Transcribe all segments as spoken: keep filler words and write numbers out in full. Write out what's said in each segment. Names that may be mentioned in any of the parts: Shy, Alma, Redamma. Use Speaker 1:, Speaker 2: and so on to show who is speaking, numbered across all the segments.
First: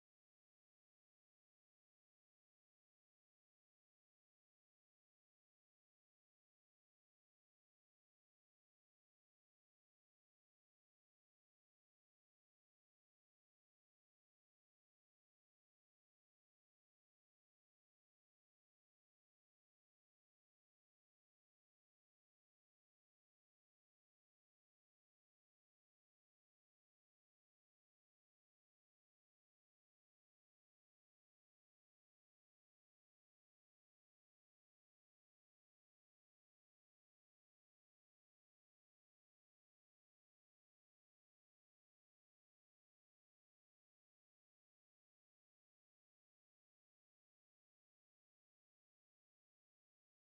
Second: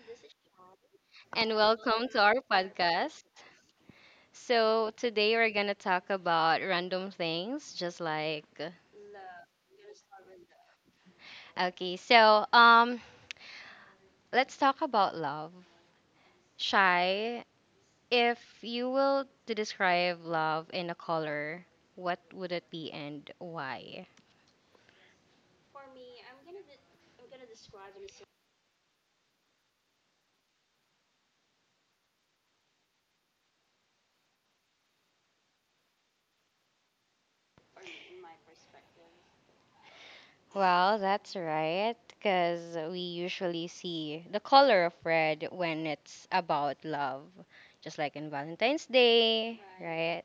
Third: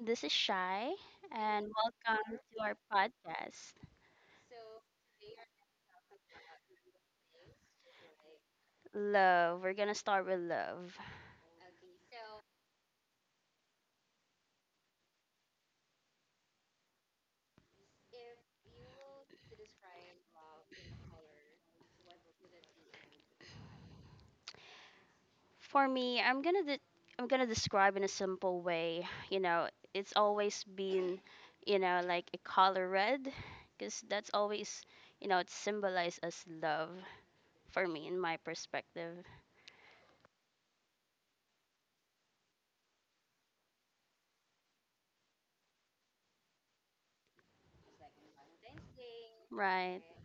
Speaker 1: This is Shy,
Speaker 2: and
Speaker 1: and
Speaker 2: welcome to our
Speaker 1: welcome to our
Speaker 2: podcast.
Speaker 1: podcast,
Speaker 2: So, today we're going to talk about random things, just like.
Speaker 1: Love. We're gonna start with love.
Speaker 2: Okay, so um, let's talk about love. Shy, if you will to describe love in a color, what would it be and why?
Speaker 1: For me, I'm gonna de- I'm gonna describe in a simple way. You know, it's always been, you know, like a color red, because that's always, you know, it symbolizes as love for me in my perspective.
Speaker 2: Well, that's right, because we usually see the color of red when it's about love, just like in Valentine's Day,
Speaker 1: Right?
Speaker 2: right?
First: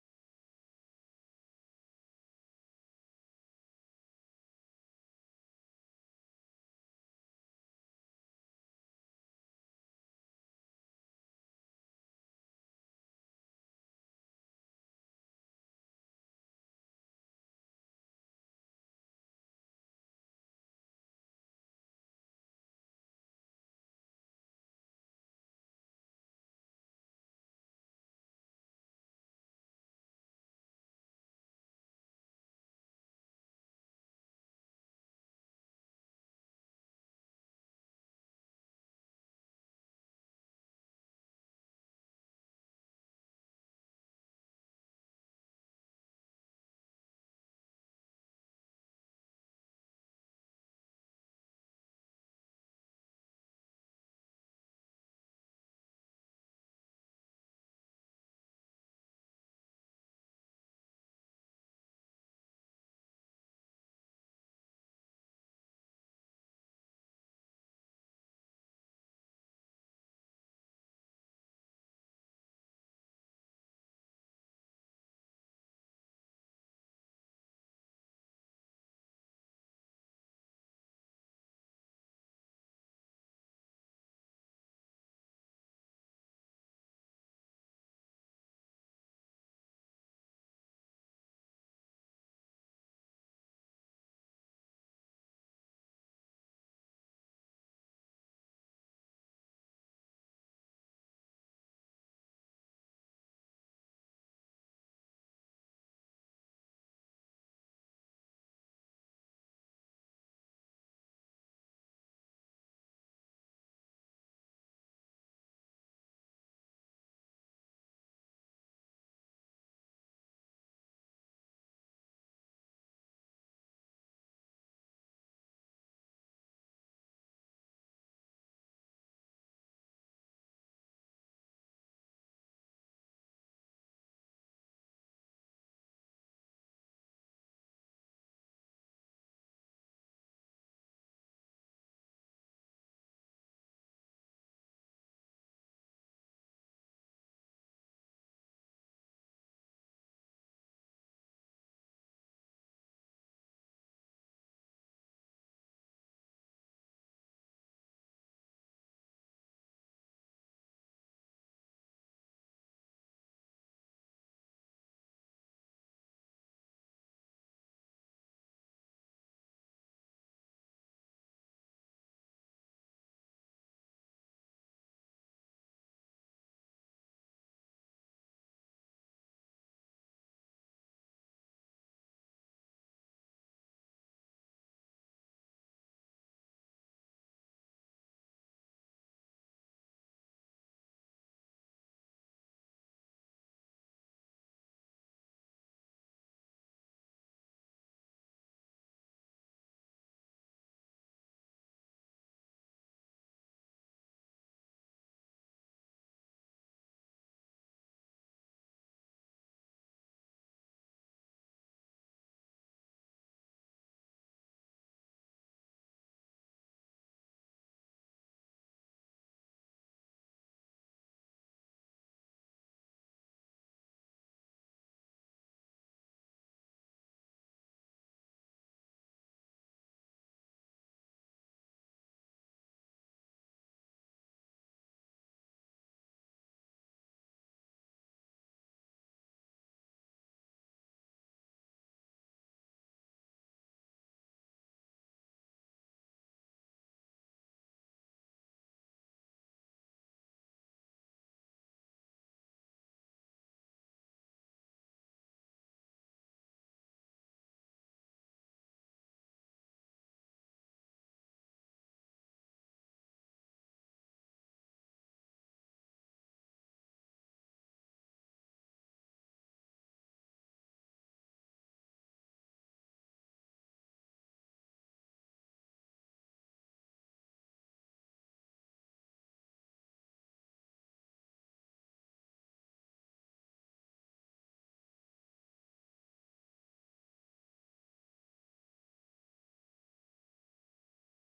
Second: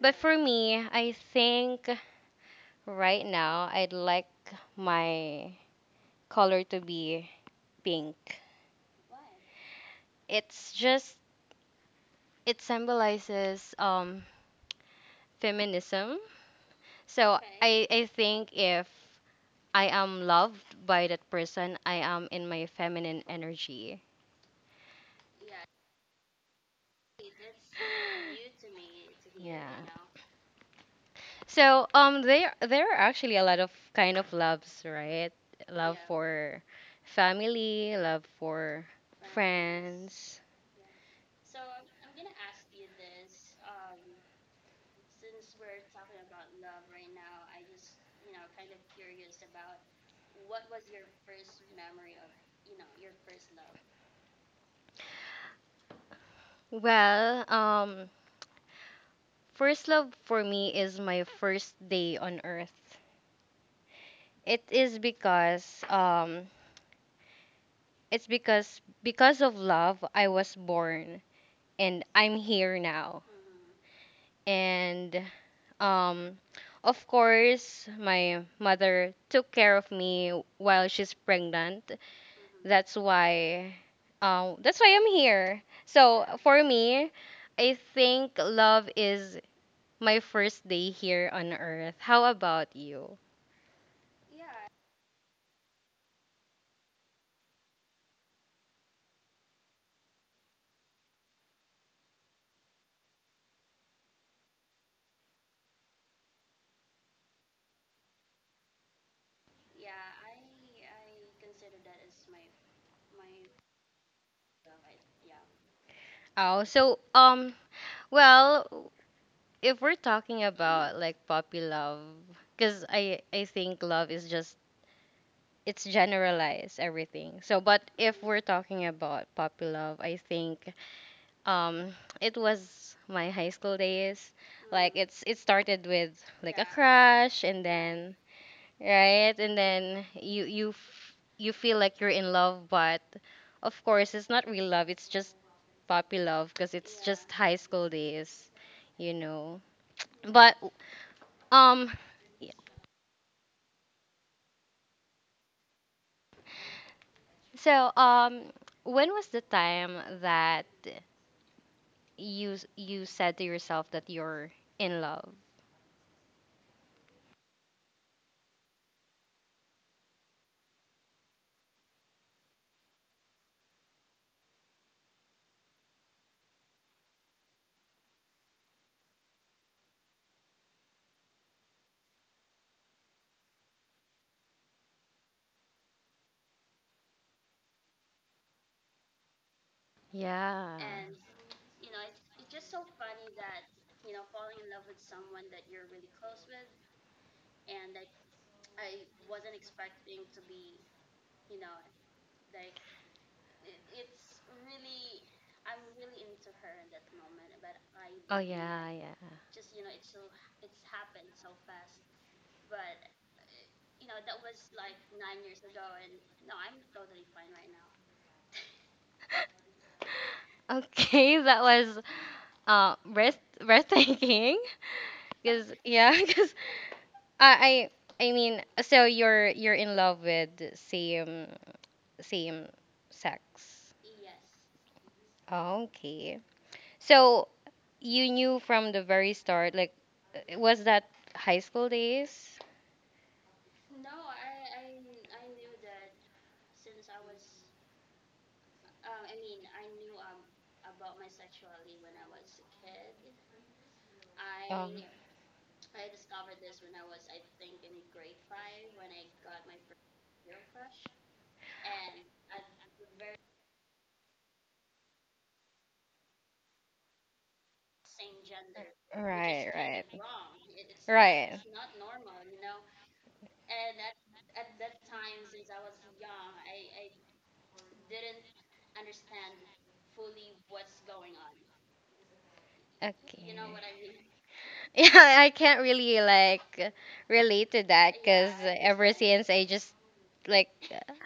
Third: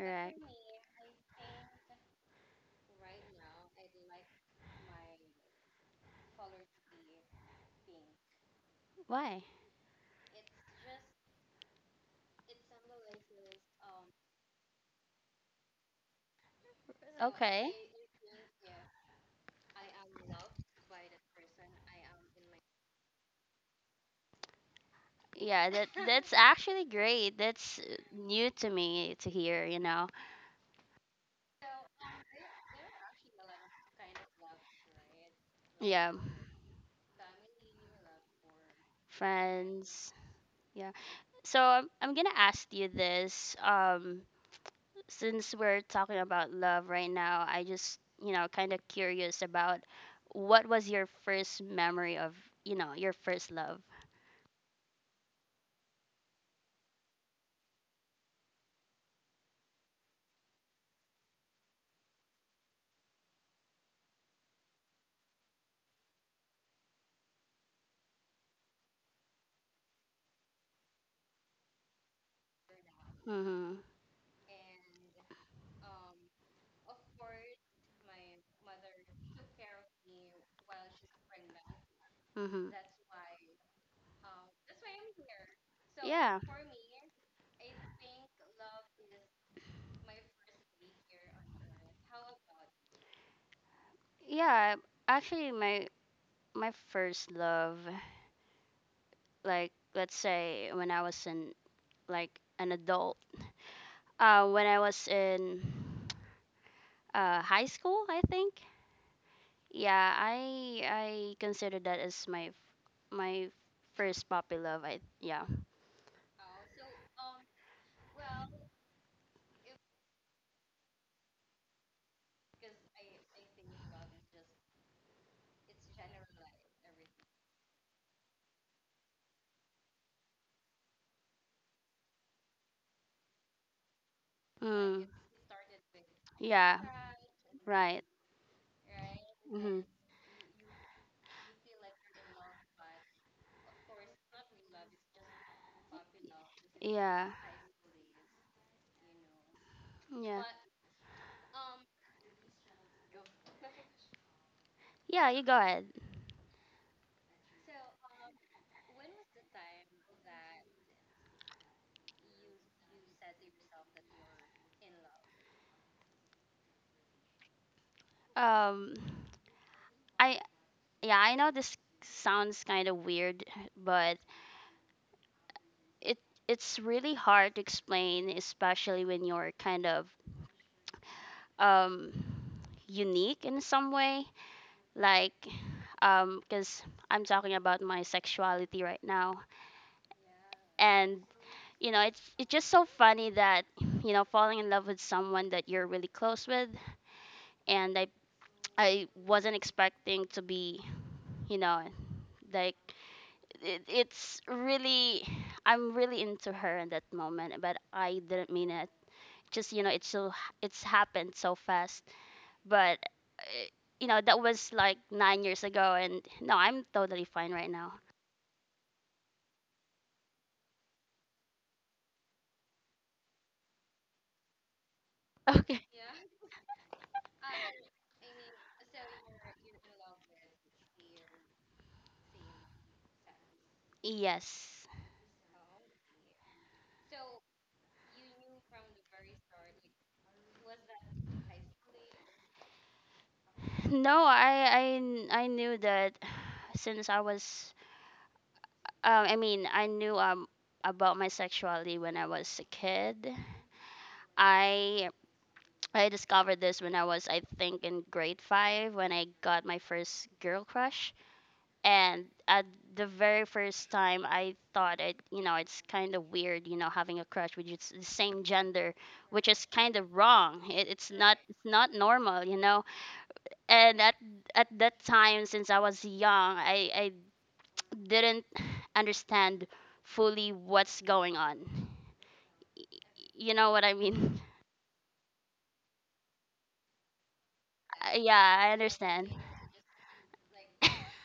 Speaker 2: But for me, I think right now I'd like my color to be pink.
Speaker 1: Why?
Speaker 2: It's just, it symbolizes um, feminism. So
Speaker 1: Okay.
Speaker 2: I, I think if I am loved by that person, I am in my feminine energy.
Speaker 1: Yeah, that that's actually great. That's uh, new to me to hear,
Speaker 2: Yeah.
Speaker 1: you know.
Speaker 2: So um there there are actually a lot of kind of loves, right? Love
Speaker 1: Yeah,
Speaker 2: for family, love for
Speaker 1: friends.
Speaker 2: friends.
Speaker 1: Yeah. So I'm, I'm going to ask you this um since we're talking about love right now, I just, you know, kind of curious about what was your first memory of, you know, your first love?
Speaker 2: Well, um first love for me is my first day on earth. It is because um it's because because of love I was born and I'm here now.
Speaker 1: Mhm.
Speaker 2: And Um, of course, my mother took care of me while she's pregnant.
Speaker 1: Mhm.
Speaker 2: That's why, um, that's why I'm here. So
Speaker 1: Yeah.
Speaker 2: for me, I think love is my first day here on earth. How about you?
Speaker 1: Yeah, actually my my first love, like, let's say when I was in, like, an adult. Uh, when I was in uh, high school, I think. Yeah, I I consider that as my my first puppy love. I Yeah.
Speaker 2: Oh, so um, well, if we're talking about like puppy love, because I I think love is just it's generalized everything. So, but if we're talking about puppy love, I think um it was my high school days, like. Mm.
Speaker 1: Mm,
Speaker 2: it's it started with, like, a. Yeah.
Speaker 1: yeah.
Speaker 2: Crush, and
Speaker 1: Right.
Speaker 2: then right, and
Speaker 1: Mm-hmm.
Speaker 2: then you you f- you feel like you're in love, but of course it's not real love, it's just puppy love because it's. Yeah.
Speaker 1: Yeah.
Speaker 2: Just high school days, you know.
Speaker 1: Yeah.
Speaker 2: But um yeah.
Speaker 1: Yeah, you go ahead.
Speaker 2: So um when was the time that you s- you said to yourself that you're in love?
Speaker 1: Um, I yeah, I know this sounds kind of weird, but it it's really hard to explain, especially when you're kind of um unique in some way. Like, um because I'm talking about my sexuality right now.
Speaker 2: Yeah.
Speaker 1: And you know it's it's just so funny that, you know falling in love with someone that you're really close with. And i i wasn't expecting to be, you know like, it, it's really, I'm really into her in that moment, but I
Speaker 2: Oh
Speaker 1: didn't mean it.
Speaker 2: yeah, yeah.
Speaker 1: Just, you know it's so it's happened so fast. But uh, you know that was like nine years ago, and no, I'm totally fine right now.
Speaker 2: Okay, that was uh breath breathtaking. Cause
Speaker 1: Okay.
Speaker 2: yeah, cause I I I mean, so you're you're in love with same same sex.
Speaker 1: Yes.
Speaker 2: Okay. So you knew from the very start, like, uh, was that high school days?
Speaker 1: No, I I kn- I knew that since I was um I mean, I knew um about my sexuality when I was a kid.
Speaker 2: Um,
Speaker 1: I I discovered this when I was, I think, in grade five, when I got my first girl crush. And at the very first time, I thought it, you know it's kind of weird, you know having a crush with just the same gender, which is
Speaker 2: right,
Speaker 1: kind
Speaker 2: right,
Speaker 1: of wrong. It, it's not
Speaker 2: right.
Speaker 1: it's not normal, you know. And at at that time, since I was young, I I didn't understand fully what's going on. You
Speaker 2: Okay.
Speaker 1: know what I mean?
Speaker 2: Yeah, I can't really like relate to that because
Speaker 1: Yeah, I
Speaker 2: ever
Speaker 1: understand.
Speaker 2: since I just like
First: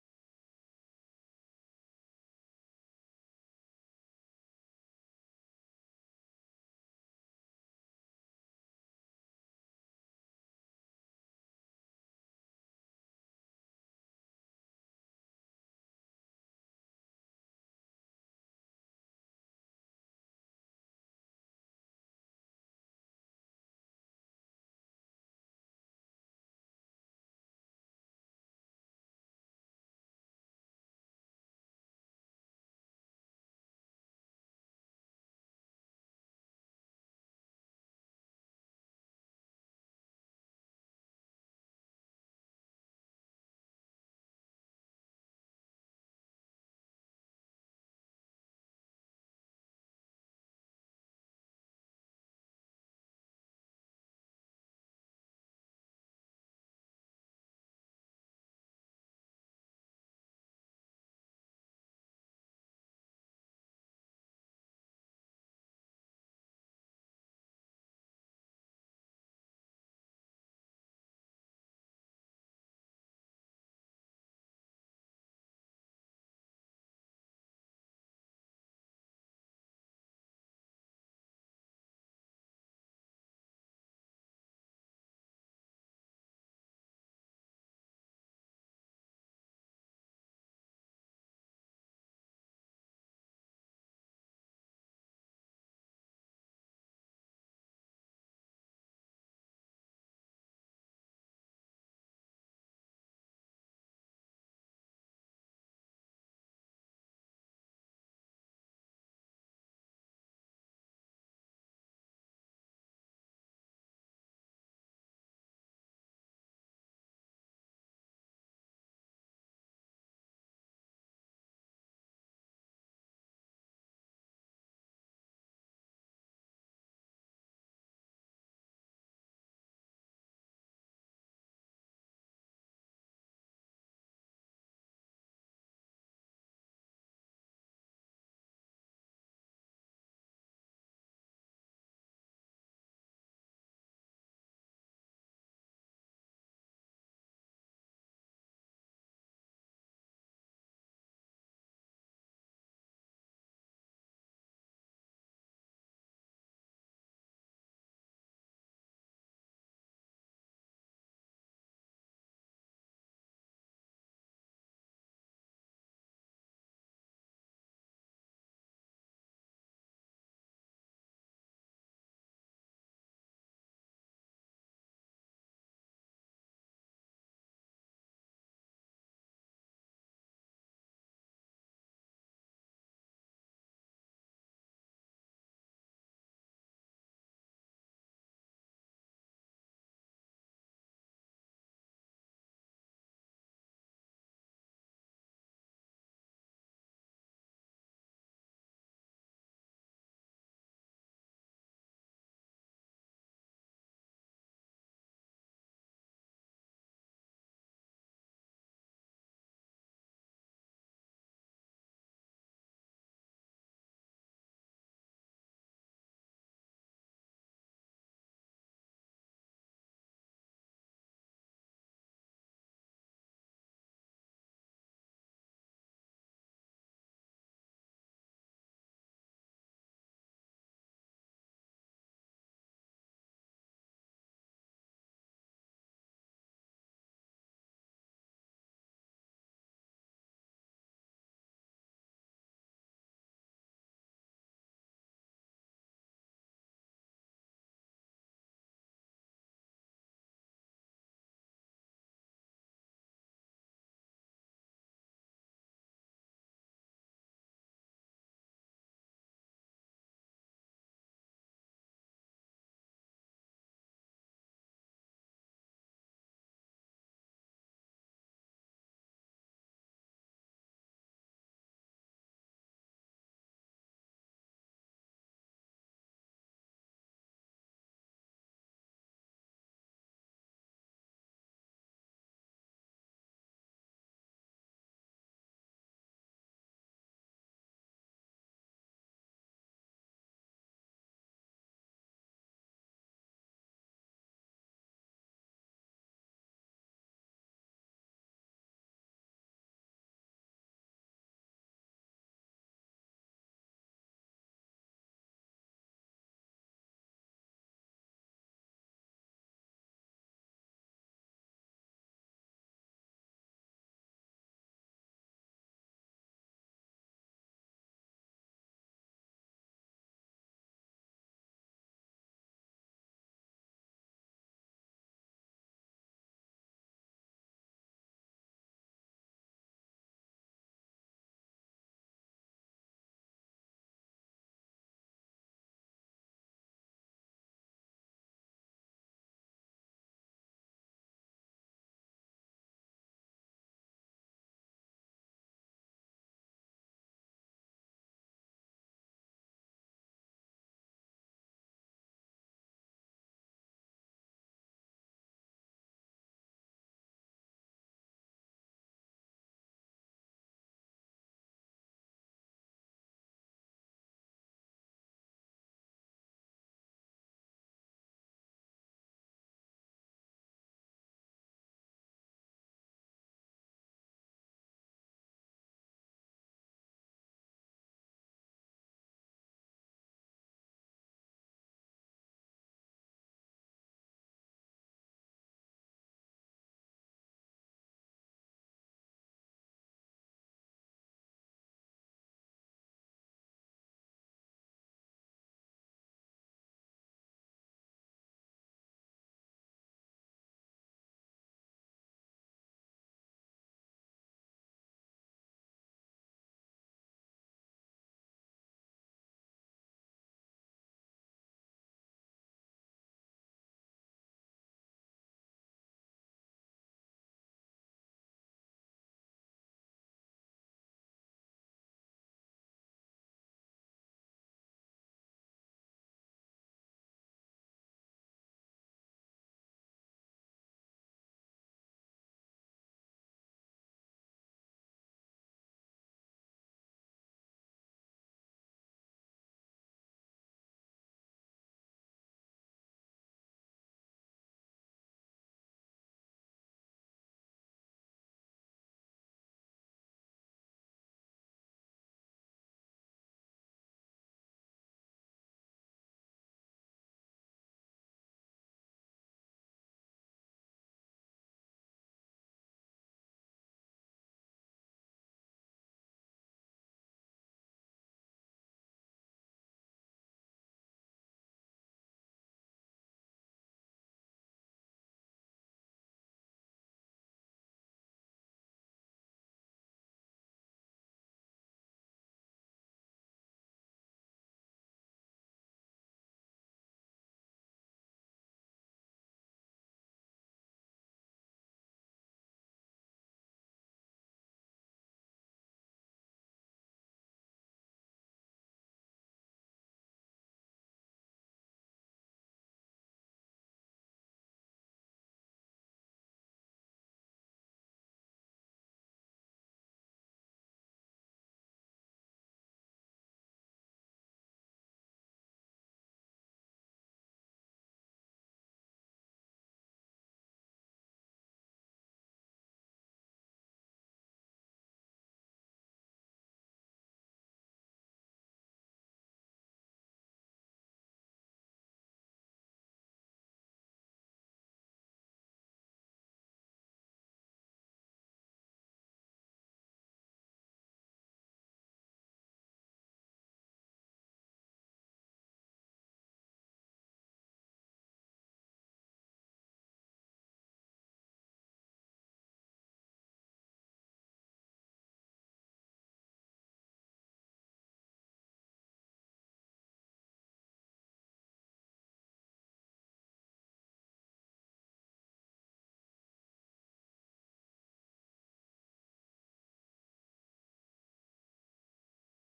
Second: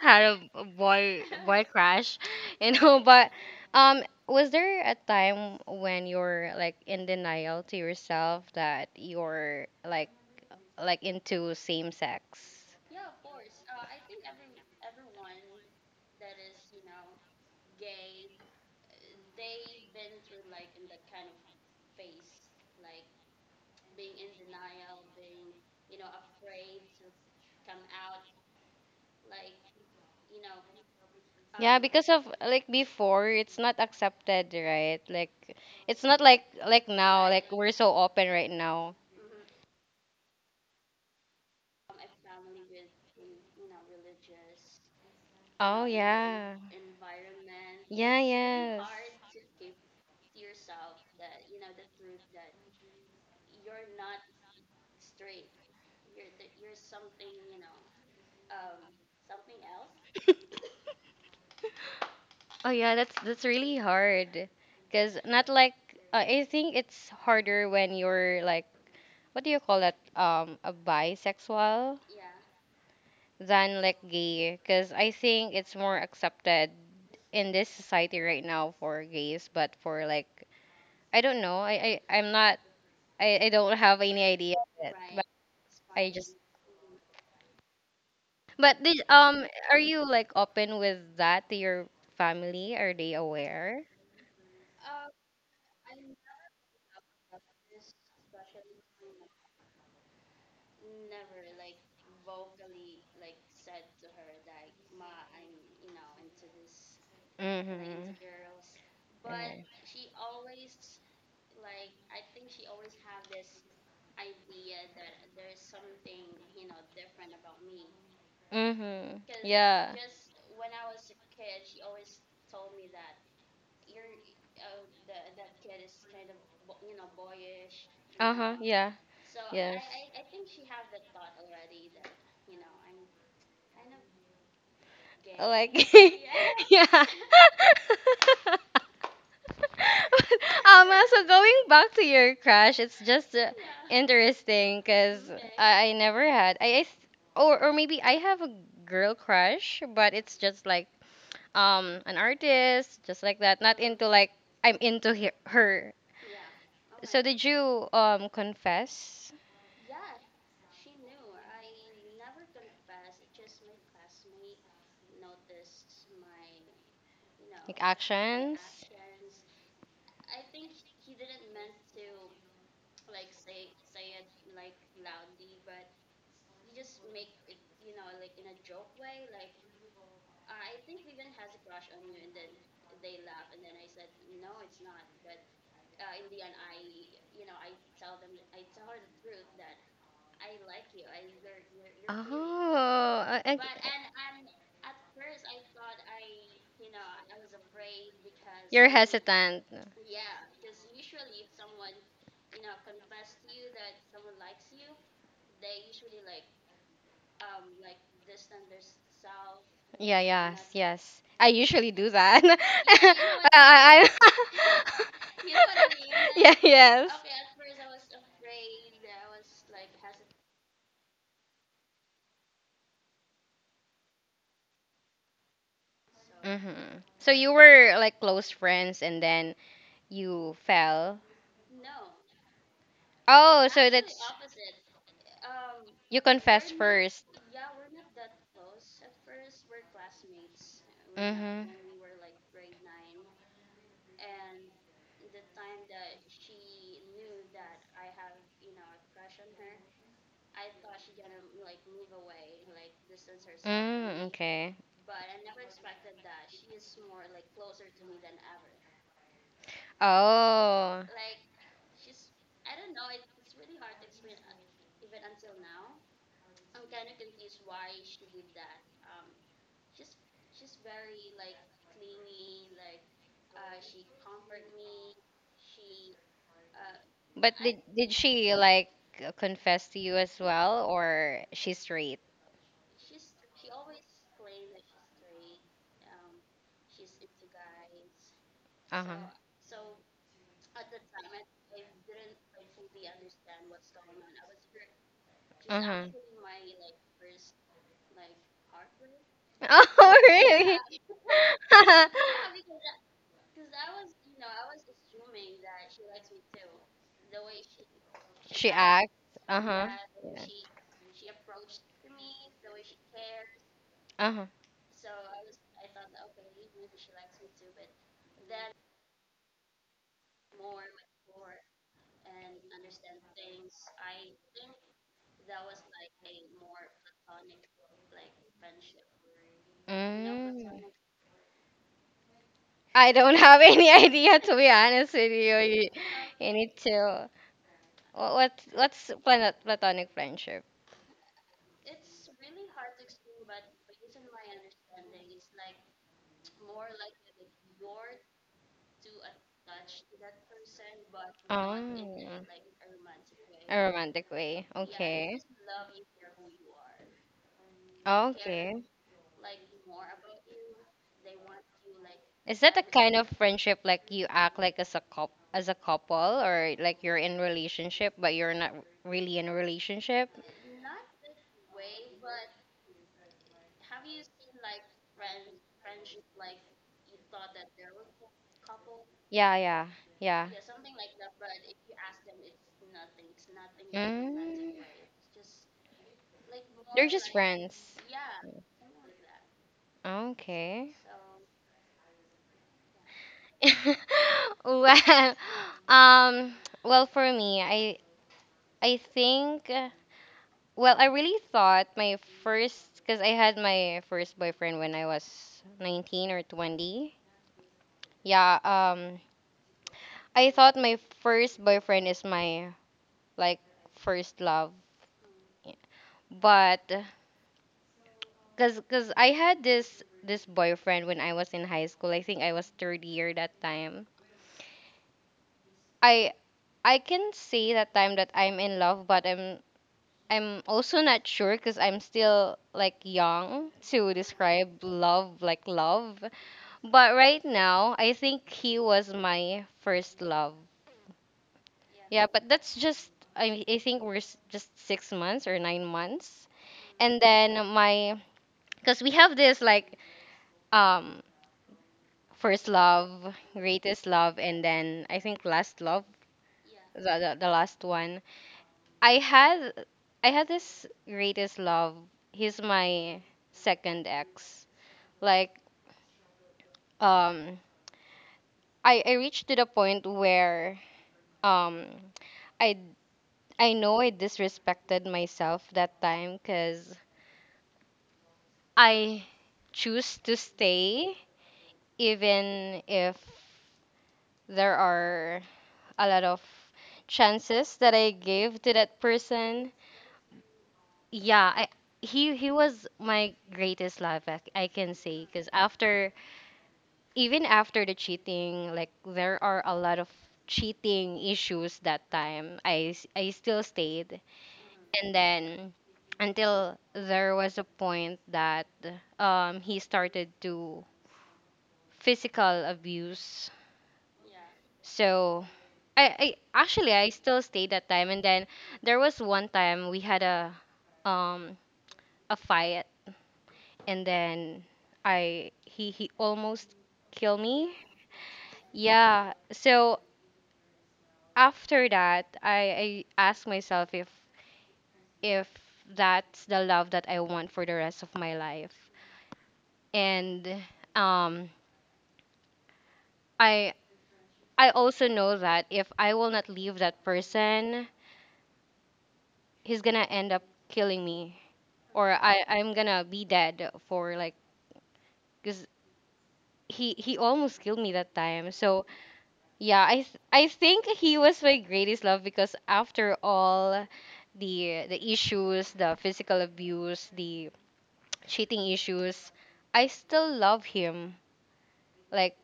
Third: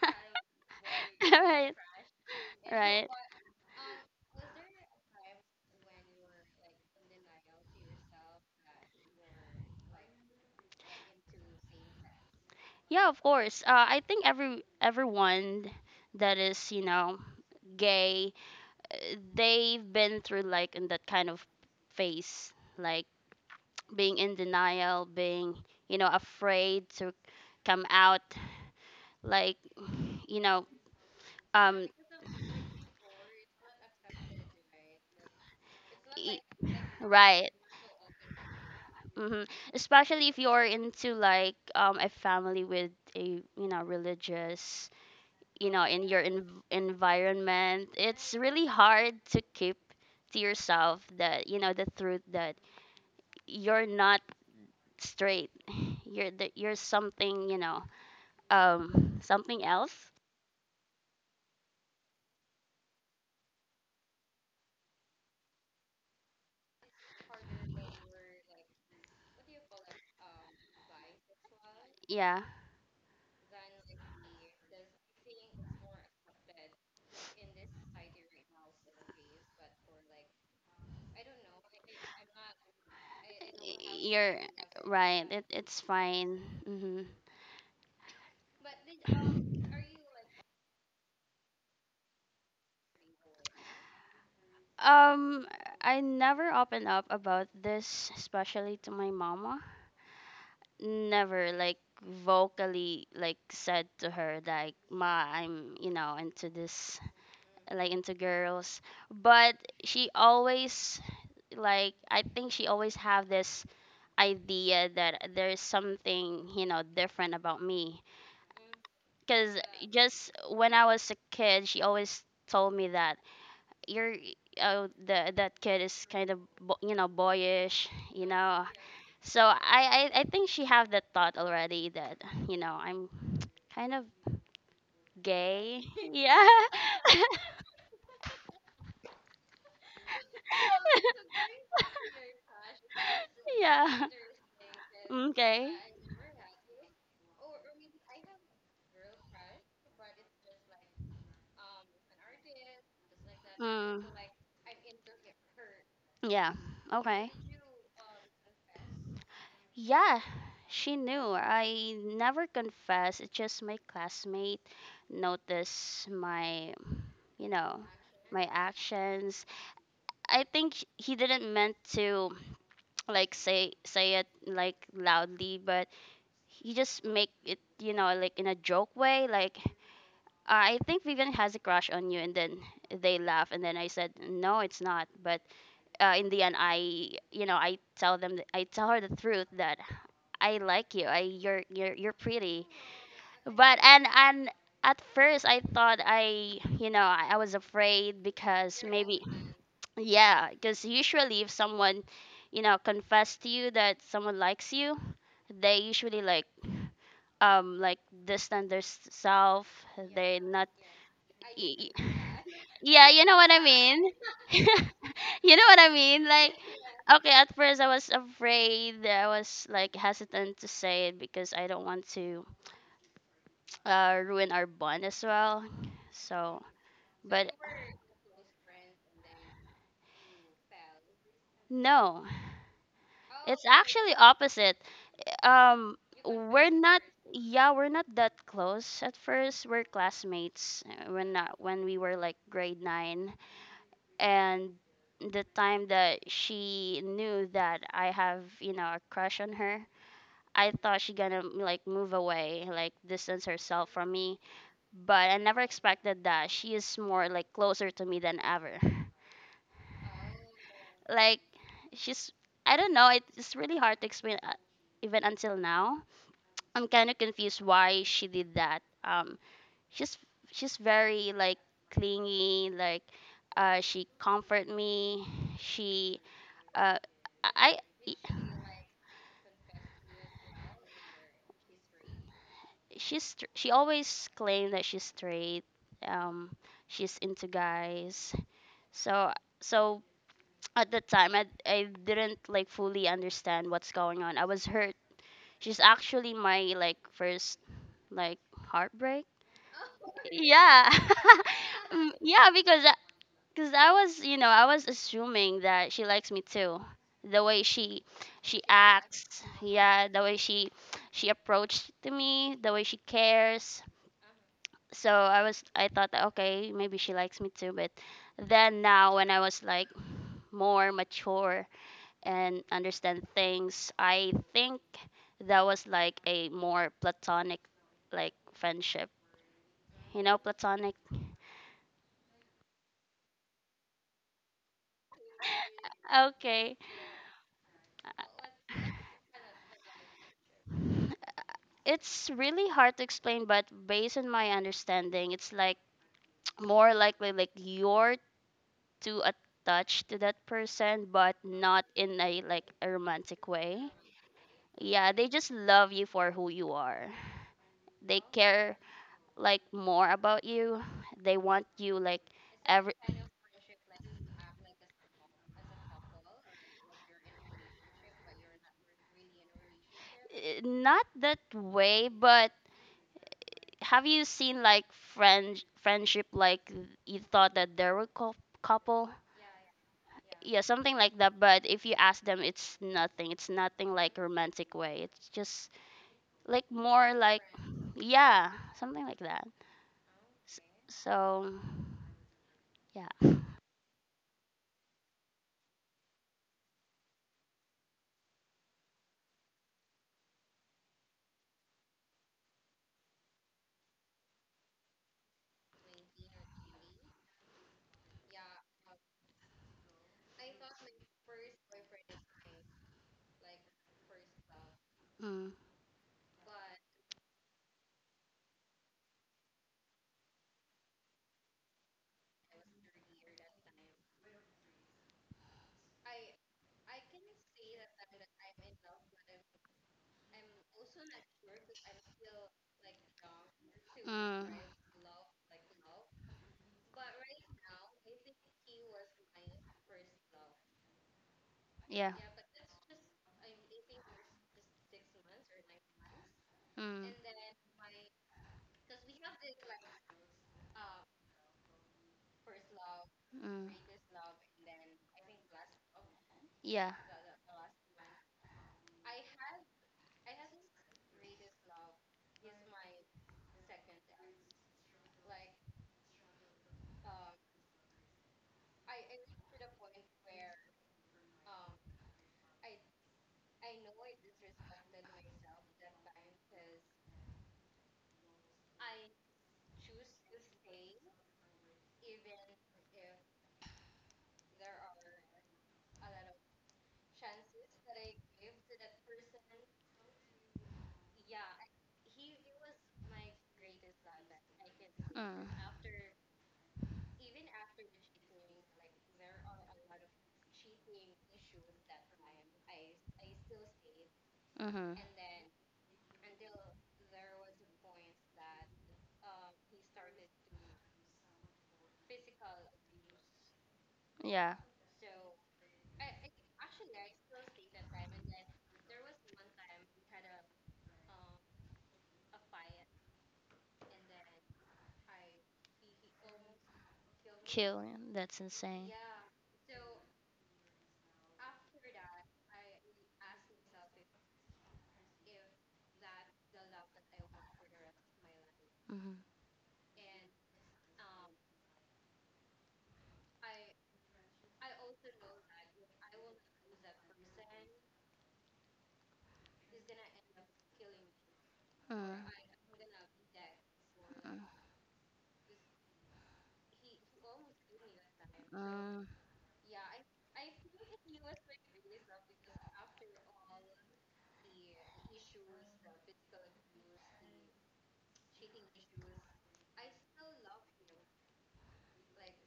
Speaker 2: had a a boy boy
Speaker 1: Right,
Speaker 2: crush, you know.
Speaker 1: right.
Speaker 2: But um, was there a time when you're like in denial to yourself that you're like like into same sex?
Speaker 1: Yeah, of course. Uh, I think every everyone that is, you know gay, uh, they've been through, like, in that kind of phase, like being in denial, being, you know afraid to come out, like you know
Speaker 2: Yeah,
Speaker 1: um.
Speaker 2: because of like before, it's not accepted, right? Like it's not
Speaker 1: y-
Speaker 2: like like now, like
Speaker 1: Right.
Speaker 2: we're so open right now.
Speaker 1: Mm-hmm. Especially if you're into, like, um a family with a, you know religious, you know
Speaker 2: Oh
Speaker 1: in your env
Speaker 2: yeah,
Speaker 1: environment.
Speaker 2: yeah,
Speaker 1: It's really
Speaker 2: yes.
Speaker 1: hard to keep to yourself that you know the truth that you're not straight. You're That you're something, you know um something else.
Speaker 2: Oh yeah, that's that's really hard. Cause not like, uh, I think it's harder when you're like, what do you call that? Um, a bisexual
Speaker 1: Yeah,
Speaker 2: than like gay. Cause I think it's more accepted in this society right now for gays, but for like, I don't know. I I I'm not. I I don't have any
Speaker 1: you're
Speaker 2: idea yet.
Speaker 1: right.
Speaker 2: But
Speaker 1: It it's
Speaker 2: I just.
Speaker 1: fine. Mm-hmm.
Speaker 2: But this, um, are you like open with that to your family? Are they aware?
Speaker 1: Um, I never open up about this, especially to my mama. Never like vocally like said to her, like, "Ma, I'm, you know into this, like,
Speaker 2: Mm-hmm.
Speaker 1: into girls." But she always, like, I think, she always have this idea that there's something, you know different about me.
Speaker 2: Mhm.
Speaker 1: Because
Speaker 2: Yeah.
Speaker 1: just when I was a kid, she always told me that, "You're — oh, the — that kid is kind of bo- you know boyish, you
Speaker 2: Uh huh.
Speaker 1: know
Speaker 2: Yeah.
Speaker 1: so
Speaker 2: Yes.
Speaker 1: I, I, I think she have that thought already that you know I'm kind of gay.
Speaker 2: Like.
Speaker 1: Yeah.
Speaker 2: Yeah. Alma, so going back to your crush, it's just uh,
Speaker 1: Yeah.
Speaker 2: interesting because
Speaker 1: Okay.
Speaker 2: I, I never had I, I th- or or maybe I have a girl crush, but it's just like um an artist, just like that. Not
Speaker 1: Mm.
Speaker 2: into like. I'm into he- her.
Speaker 1: Yeah.
Speaker 2: So
Speaker 1: Okay.
Speaker 2: did you um confess?
Speaker 1: Yeah. She knew. I never confessed. It's just my classmate noticed my, you
Speaker 2: Like
Speaker 1: know, my
Speaker 2: actions?
Speaker 1: actions. I think sh- he didn't meant to like say say it like loudly, but he just make it, you know, like in a joke way, like, Uh, I think Vivian has a crush on you. And then they laugh, and then I said, no, it's not. But uh, in the end, I, you know, I tell them, th- I tell her the truth that I like you. I, you're, you're, you're pretty.
Speaker 2: Oh, I, I,
Speaker 1: But and and at first, I thought, I, you know, I, I was afraid because
Speaker 2: you're
Speaker 1: maybe,
Speaker 2: hesitant.
Speaker 1: yeah, because usually if someone, you know, confess to you that someone likes you, they usually, like, um like distant their s- self.
Speaker 2: Yeah,
Speaker 1: They're not.
Speaker 2: yes, yes. I usually do that.
Speaker 1: Yeah, you know what I
Speaker 2: I,
Speaker 1: mean? You
Speaker 2: I,
Speaker 1: know what I mean?
Speaker 2: yeah,
Speaker 1: Like,
Speaker 2: yes.
Speaker 1: okay, at first I was afraid. I was like hesitant to say it because I don't want to uh, ruin our bond as well. So,
Speaker 2: Mm-hmm. So
Speaker 1: but
Speaker 2: you were like close friends and then you fell.
Speaker 1: no, it's
Speaker 2: Oh, so
Speaker 1: actually
Speaker 2: that's,
Speaker 1: opposite. Um,
Speaker 2: you
Speaker 1: we're
Speaker 2: confessed
Speaker 1: not.
Speaker 2: first.
Speaker 1: Yeah, we're not that close at first. We're classmates uh, when not
Speaker 2: Mm-hmm.
Speaker 1: when we were like grade nine. And the time that she knew that I have, you know, a crush on her, I thought she gonna like move away, like distance herself from
Speaker 2: Mm,
Speaker 1: me.
Speaker 2: okay.
Speaker 1: But I never expected that she is more like closer to me than ever.
Speaker 2: Oh.
Speaker 1: Like, she's, I don't know, it's really hard to explain uh, even until now. I'm kind of confused why she did that. Um, she's she's very like clingy, like, uh, she comfort me. She uh
Speaker 2: But
Speaker 1: I
Speaker 2: did did
Speaker 1: I-
Speaker 2: she like confess to you as well, or she's straight?
Speaker 1: she's str- she always claimed that she's straight. Um, she's into guys.
Speaker 2: Uh huh.
Speaker 1: So so at the time I I didn't like fully understand what's going on. I was hurt. She's
Speaker 2: Uh huh.
Speaker 1: actually my like first like heartbreak.
Speaker 2: Oh really?
Speaker 1: Yeah. Mm, yeah, because uh, because I was, you know, I was assuming that she likes me too. The way she she
Speaker 2: She acts.
Speaker 1: acts,
Speaker 2: Uh huh.
Speaker 1: yeah, the way she she approached to me, the way she cares.
Speaker 2: Uh huh.
Speaker 1: So I was I thought that, okay, maybe she likes me too, but then now when I was like more mature and understand things, I think that was like a more platonic like friendship. You know,
Speaker 2: Mm.
Speaker 1: platonic.
Speaker 2: I don't have any idea to be honest with you. You, you need
Speaker 1: Okay.
Speaker 2: to. What what's what's planet, platonic friendship?
Speaker 1: It's really hard to explain, but based on my understanding, it's like, more likely, like, you're too attached to that person, but not in, a
Speaker 2: Oh,
Speaker 1: like, a romantic
Speaker 2: a
Speaker 1: way.
Speaker 2: romantic way.
Speaker 1: Yeah, they
Speaker 2: Okay.
Speaker 1: just love you for who you are. They care
Speaker 2: Okay.
Speaker 1: like more about you. They want you like
Speaker 2: Is that a
Speaker 1: every
Speaker 2: kind of friendship like you act like as a cop as a couple, or like you're in relationship but you're not really in a relationship?
Speaker 1: eh, not that way, but have you seen like friend friendship like you thought that they were cou- couple?
Speaker 2: Yeah, yeah, yeah.
Speaker 1: Yeah, something like that, but if you ask them, it's nothing, it's nothing like romantic
Speaker 2: Mm.
Speaker 1: way, it's just like
Speaker 2: They're
Speaker 1: more
Speaker 2: just
Speaker 1: like,
Speaker 2: friends.
Speaker 1: yeah, something like that. S-
Speaker 2: Okay.
Speaker 1: so yeah.
Speaker 2: Well, um, well, for me, I I think, uh, well, I really thought my first, because I had my first boyfriend when I was nineteen or twenty. Yeah, um I thought my first boyfriend is my, like, first love.
Speaker 1: Mm,
Speaker 2: Yeah. But cuz cuz I had this this boyfriend when I was in high school. I think I was third year that time. I I can say that time that I'm in love, but I'm I'm also not sure cuz I'm still like young to
Speaker 1: mm,
Speaker 2: describe love like love. But right now, I think he was my first love.
Speaker 1: yeah. Mm, mm, yeah.
Speaker 2: Yeah, but that's just. I I think we're s- just six months or nine months.
Speaker 1: Mm,
Speaker 2: And then my. Because we have this, like, um first love,
Speaker 1: mm-hmm.
Speaker 2: greatest love, and then I think last love. the, the, the last one i had I had this greatest love. He's my second ex, like, um i i reached to the point where, um i I know I disrespected myself that time because I choose to stay even if there are a lot of chances that I gave to that person. Yeah, I, he he was my greatest love, I, I can say, because after. Even after the cheating, like there are a lot of cheating issues that time. I s- I still stayed, and then until there was a point that um he started to physical abuse.
Speaker 1: Yeah.
Speaker 2: So I, I actually I still stayed that time, and then there was one time we had a um a fight, and then I he he almost killed
Speaker 1: Kill
Speaker 2: me.
Speaker 1: him, that's insane.
Speaker 2: Yeah. So after that, I, I asked myself if. if that's the love that I want for the rest of my life.
Speaker 1: Mhm.
Speaker 2: And um I I also know that if I will not leave that person, he's gonna end up killing me, or
Speaker 1: Mm.
Speaker 2: I I'm gonna be dead, for like, because he he almost killed me that time. So
Speaker 1: Mm.
Speaker 2: yeah, I th- I think he was my greatest love because after all the the issues, the physical abuse, the cheating issues, I still love him. Like,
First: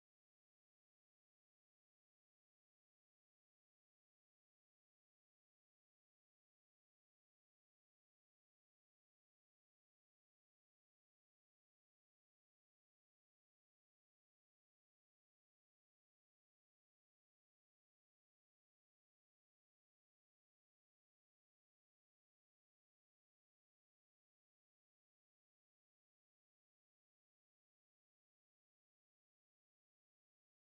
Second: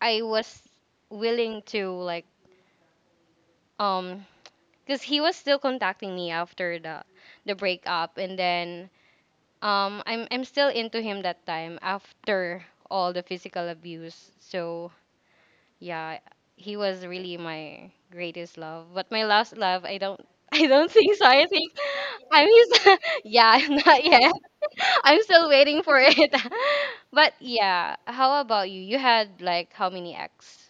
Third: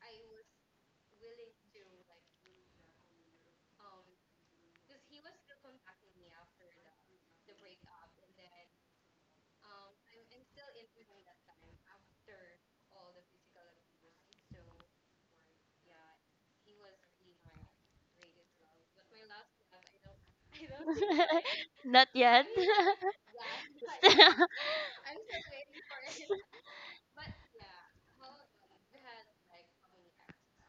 Speaker 2: I was willing to like, um because he was still contacting me after the the breakup, and then um I'm I'm still into him that time after all the physical abuse. So yeah, he was really my greatest love. But my last love, I don't I don't think so. I think
Speaker 1: Not yet.
Speaker 2: I'm his yeah, not yet. I'm still waiting for it. But yeah, how about you? You had like how many ex?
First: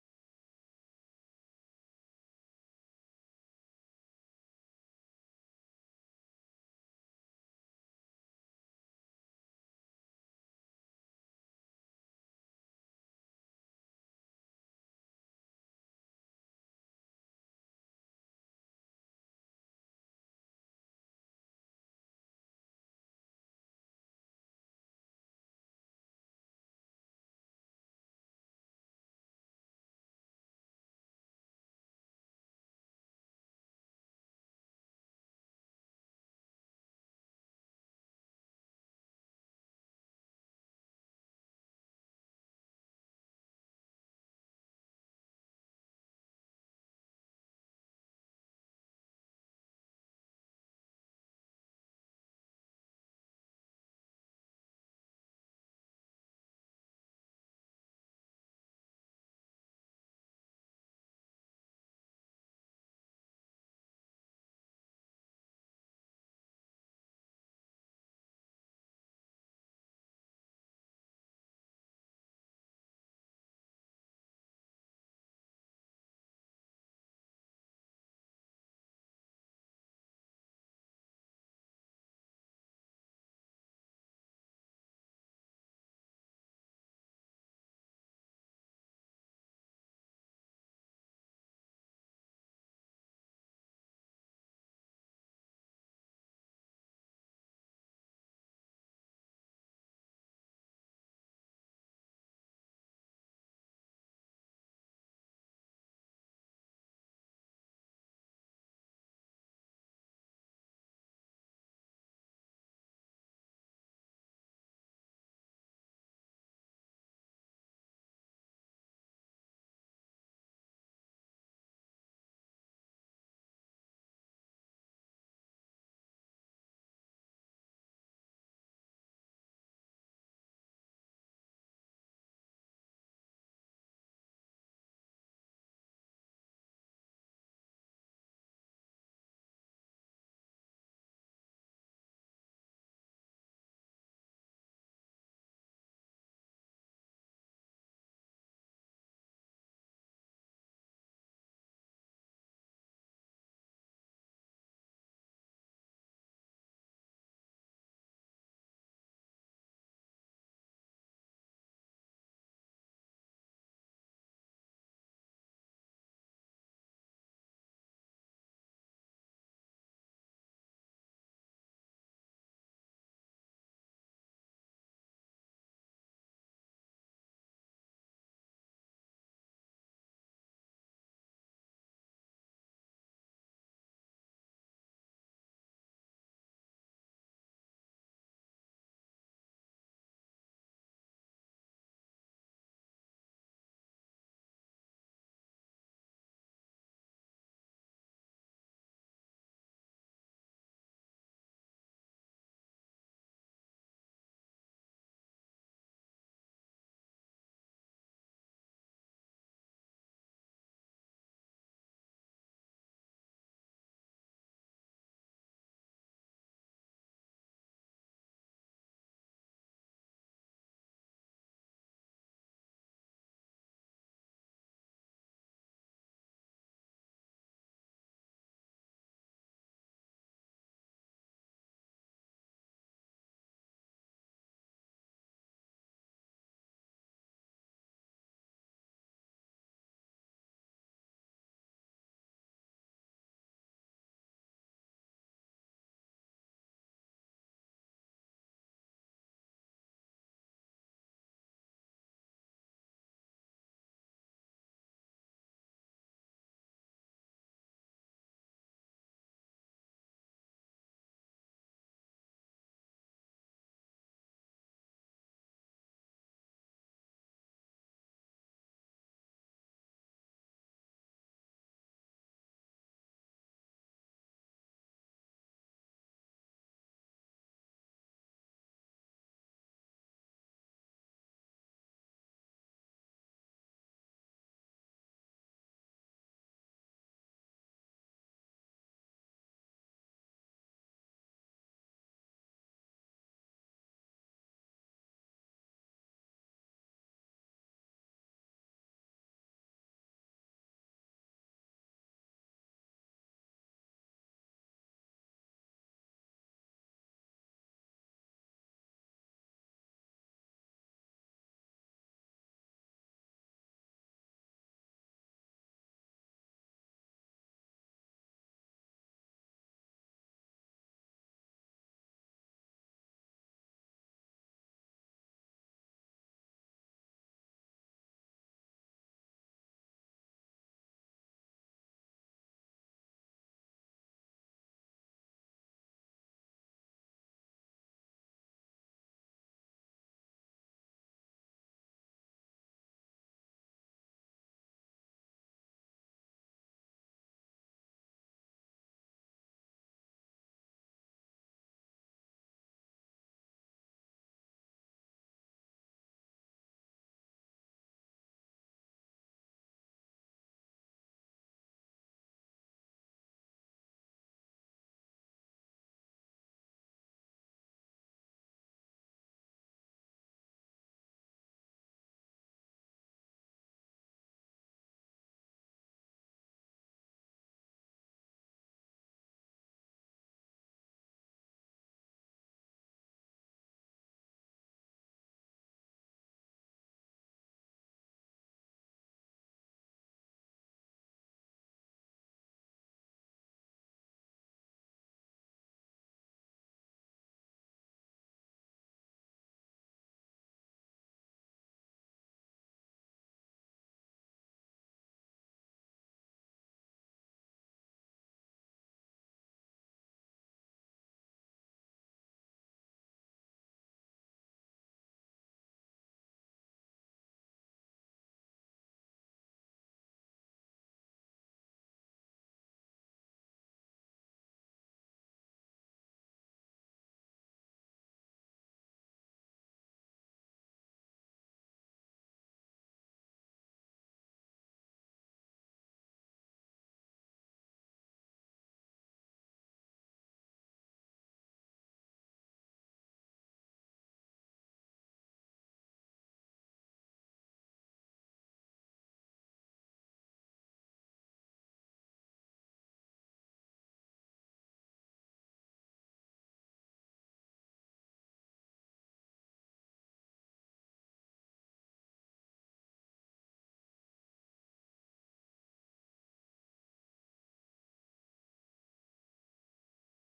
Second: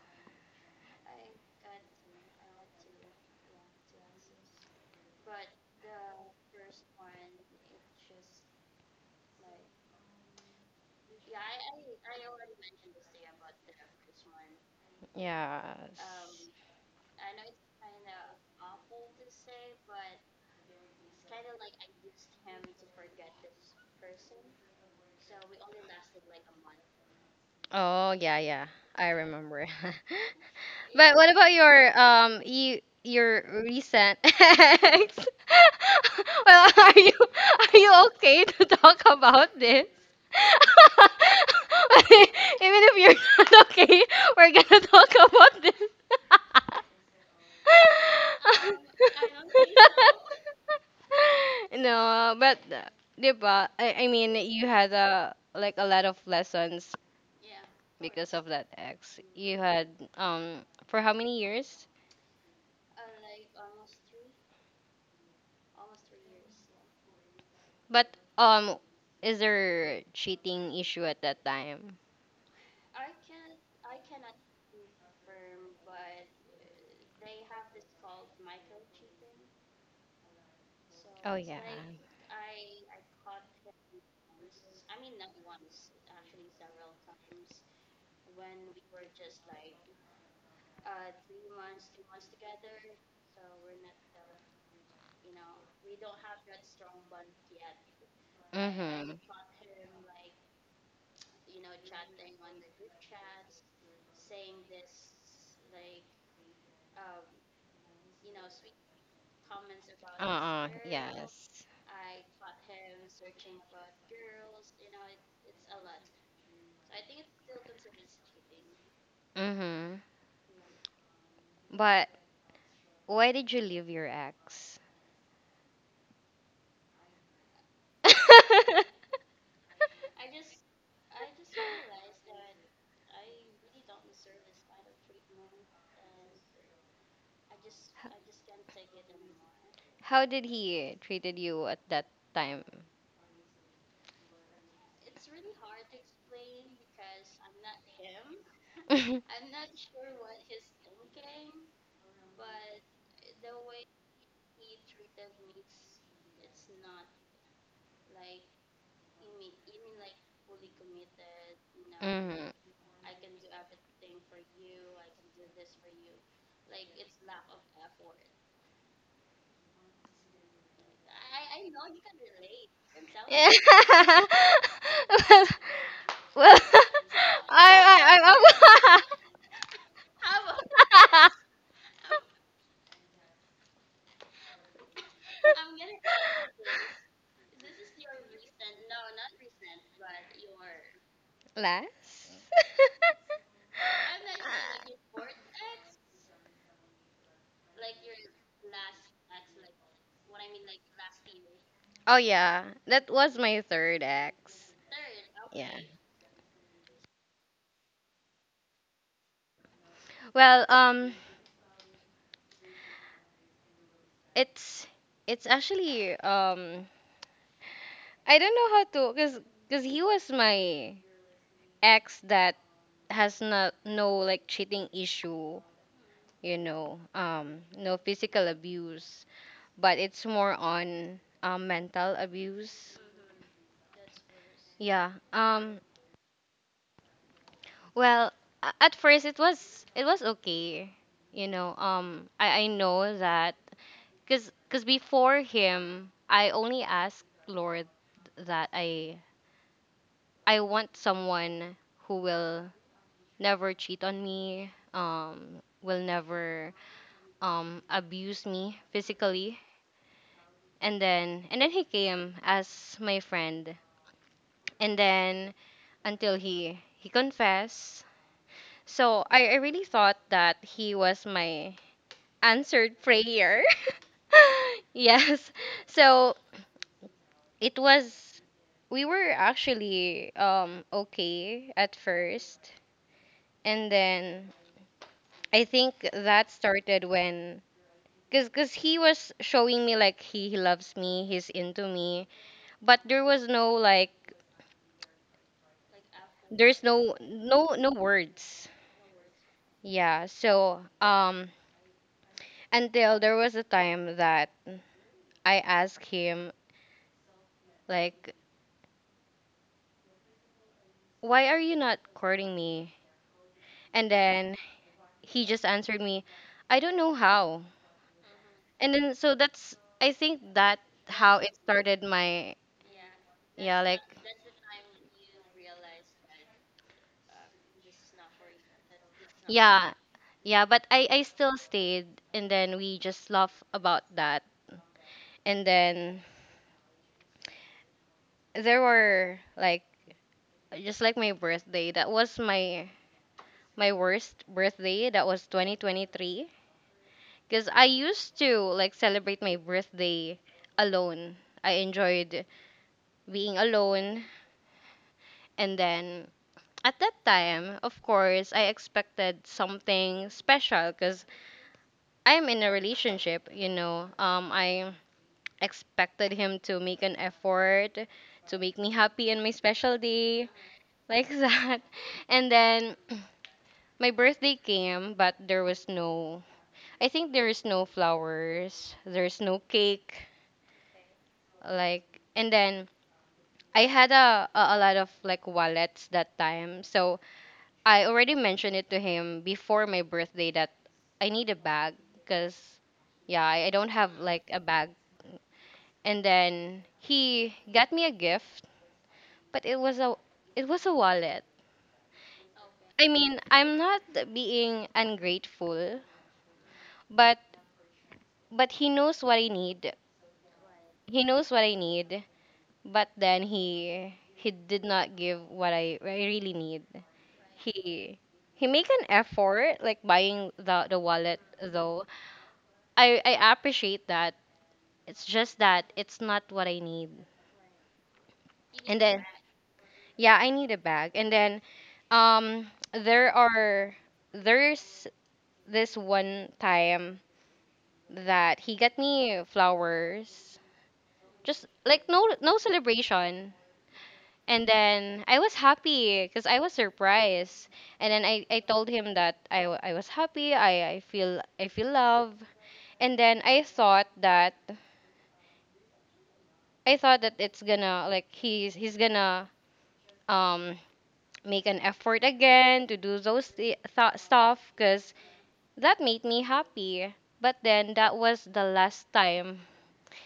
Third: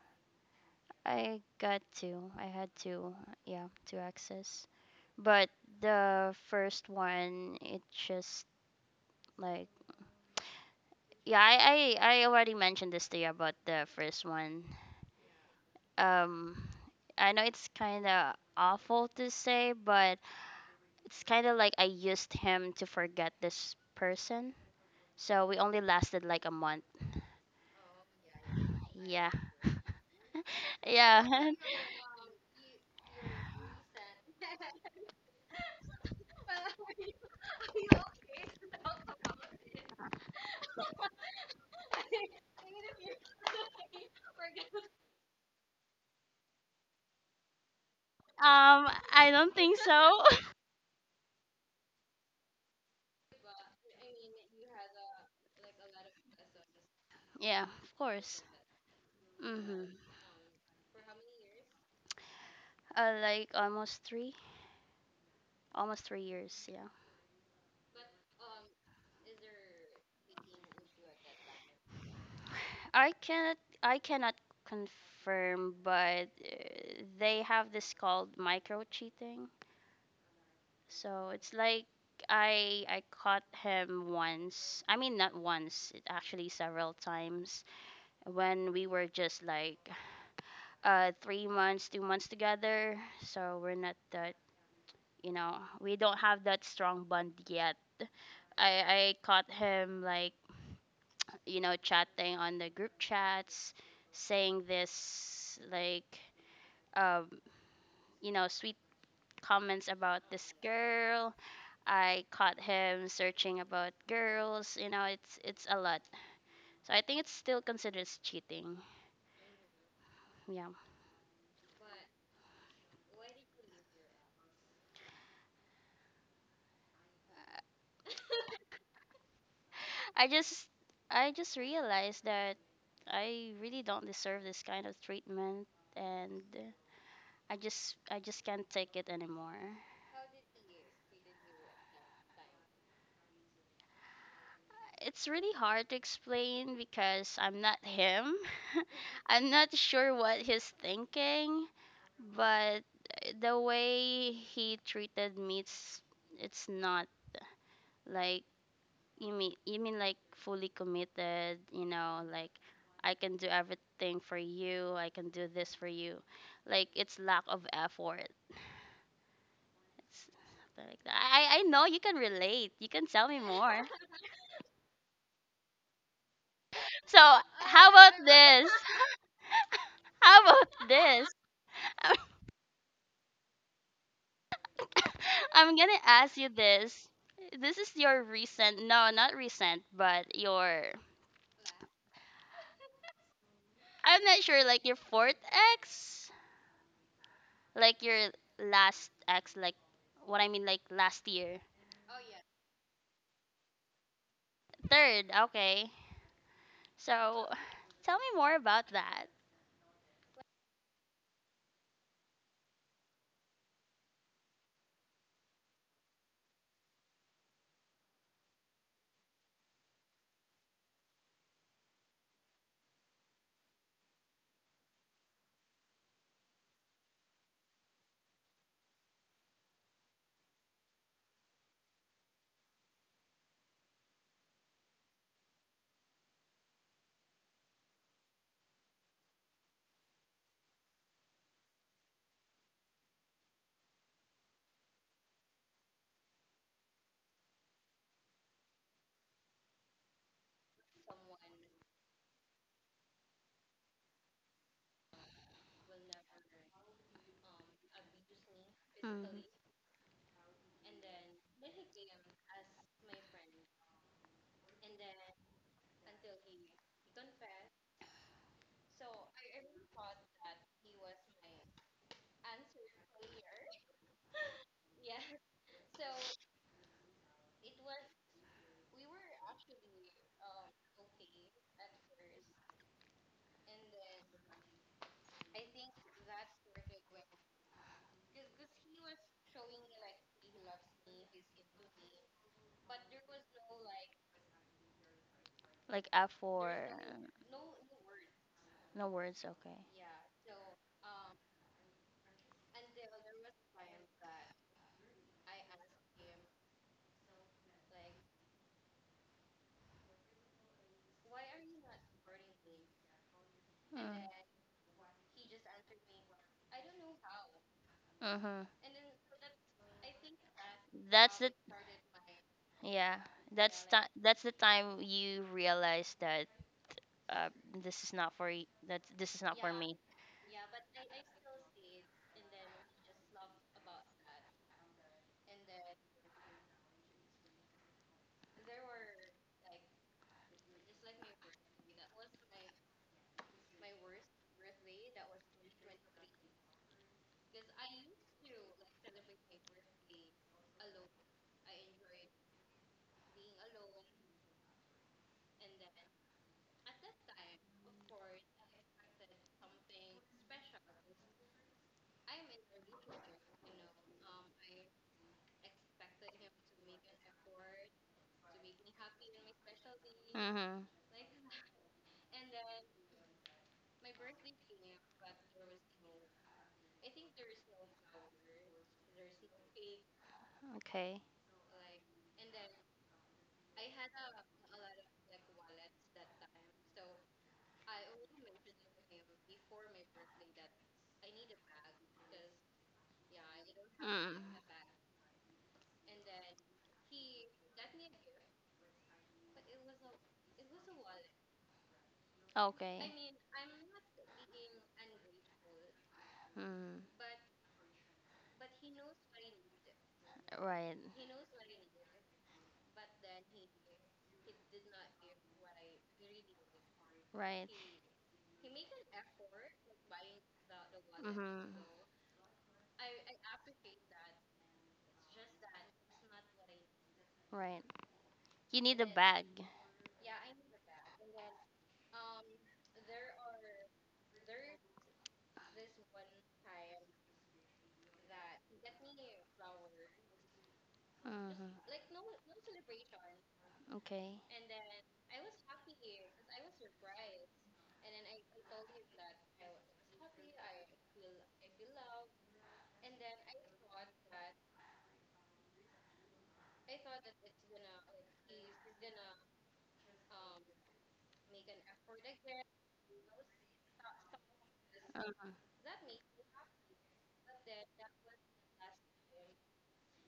Speaker 1: I got two. I had two. Yeah, two access. But the first one, it just, like, yeah. I I, I already mentioned this to you about the first one.
Speaker 2: Yeah.
Speaker 1: Um, I know it's kind of awful to say, but it's kind of like I used him to forget this person. So we only lasted like a month.
Speaker 2: Oh yeah, yeah. I
Speaker 1: Yeah.
Speaker 2: remember. But what
Speaker 1: Yeah.
Speaker 2: about your um you your recent ex? Well, are you are you okay to talk about this? Even if you're not okay, we're gonna talk about this.
Speaker 1: Um, I don't think so.
Speaker 2: No, but, uh, diba? I, I mean, you had a, like, a lot of lessons
Speaker 1: Yeah, of
Speaker 2: because
Speaker 1: course.
Speaker 2: of that ex. You
Speaker 1: Mhm.
Speaker 2: had, um for how many years?
Speaker 1: Uh, like almost three, almost three years. Yeah.
Speaker 2: But um, is there cheating issue at that time?
Speaker 1: I cannot. I cannot confirm, but uh, they have this called micro cheating. So
Speaker 2: Oh
Speaker 1: it's
Speaker 2: yeah.
Speaker 1: like, I I caught him once. I mean, not once. It actually several times when we were just like uh three months, two months together. So we're not that, you know we don't have that strong bond yet. i
Speaker 2: Mm-hmm.
Speaker 1: i caught him like, you know chatting on the group chats, saying this like, um you know sweet comments about this
Speaker 2: Uh-uh.
Speaker 1: girl.
Speaker 2: Yes.
Speaker 1: I caught him searching about girls. You know, it's it's a lot. So I think it's still considered cheating.
Speaker 2: Mm-hmm.
Speaker 1: Yeah.
Speaker 2: But why did you leave your ex?
Speaker 1: i just i just realized that I really don't deserve this kind of treatment, and I just I just can't take it anymore.
Speaker 2: How did he treated you at that time?
Speaker 1: It's really hard to explain because I'm not him.
Speaker 2: mm-hmm.
Speaker 1: I'm not sure what he's thinking, but the way he treated me, it's, it's not like you mean, you mean like fully committed. You know, like, I can do everything for you. I can do this for you. Like, it's lack of effort. It's something like that. I I I know you can relate. You can tell me
Speaker 2: Yeah.
Speaker 1: more.
Speaker 2: well, well,
Speaker 1: So how about
Speaker 2: I, I,
Speaker 1: this?
Speaker 2: I,
Speaker 1: How about this?
Speaker 2: I
Speaker 1: I'm gonna ask you this. This is your recent, no, not recent, but your,
Speaker 2: Last?
Speaker 1: I'm not sure, like your fourth ex? Like your last ex, like, what I mean, like last year.
Speaker 2: Oh yeah, that was my third ex.
Speaker 1: Third,
Speaker 2: Yeah.
Speaker 1: okay. So tell me more about that.
Speaker 2: Well, um, it's it's actually, um, I don't know how to. Cause cause he was my ex that has not no like cheating issue, you know, um, no physical abuse, but it's more on um mental abuse. Yeah. Um, Well, a- at first it was it was okay. You know, um I I know that, cuz cuz before him, I only asked Lord that I I want someone who will never cheat on me, um will never um abuse me
Speaker 1: Mm.
Speaker 2: physically. And then and then he came as my friend. And then until he he confessed. So I, I really thought that he was my answered prayer. Yes. So it was we were actually um okay at first, and then I think that started when. Cuz cuz he was showing me, like, he, he loves me, he's into me, but there was no, like,
Speaker 1: Like
Speaker 2: there's
Speaker 1: F four,
Speaker 2: no no no words.
Speaker 1: no words, okay.
Speaker 2: Yeah, so um until there was a time that I asked him, like, why are you not courting me?
Speaker 1: Mm.
Speaker 2: And then he just answered me, I don't know how.
Speaker 1: Mm-hmm.
Speaker 2: And then, so that's. I think that
Speaker 1: That's
Speaker 2: how
Speaker 1: the,
Speaker 2: it started my.
Speaker 1: yeah. That's
Speaker 2: Yeah,
Speaker 1: ti
Speaker 2: like,
Speaker 1: that's the time you realize that, uh, this is not for y- that this is not for
Speaker 2: yeah,
Speaker 1: me.
Speaker 2: yeah, but I I still stayed, and then we just laugh about that. And then there were, like, just like my birthday, that was my my worst birthday. That was twenty twenty-three. Because I used to like celebrate my birthday alone. I enjoyed being alone. And then at that time, of course, I expected something special because I'm in a relationship, you know. Um, I expected him to make an effort to make me happy on my special day,
Speaker 1: Mhm.
Speaker 2: like that. And then my birthday came, but there was no, I think there is no flowers, there's no cake,
Speaker 1: Okay.
Speaker 2: like, and then I had a, a a lot of like wallets that time. So I already mentioned it to him before my birthday that I need a bag because yeah, I, I don't have
Speaker 1: Mm.
Speaker 2: like a bag. And then he got me a gift, but it was a it was a wallet.
Speaker 1: Okay.
Speaker 2: I mean, I'm not being ungrateful,
Speaker 1: Mm.
Speaker 2: but but he knows what I need.
Speaker 1: Right.
Speaker 2: He knows what I need, but then he he did not give what I, I really need.
Speaker 1: Right.
Speaker 2: He he make an effort like buying the the wallet
Speaker 1: Mhm.
Speaker 2: though i i appreciate that, it's just that it's not what I need.
Speaker 1: Right. You need
Speaker 2: And
Speaker 1: a
Speaker 2: then
Speaker 1: bag.
Speaker 2: yeah, I need a bag. And then um there are there's this one time that he got me flowers, just
Speaker 1: Mhm.
Speaker 2: like no no celebration.
Speaker 1: Okay.
Speaker 2: And then I was happy because I was surprised. And then I, I told him that I, w- I was happy, I, I feel I feel love. And then I thought that I thought that it's gonna like he's he's gonna um make an effort again to do those th- th- stuff because
Speaker 1: Mhm.
Speaker 2: that made me happy. But then that was the last time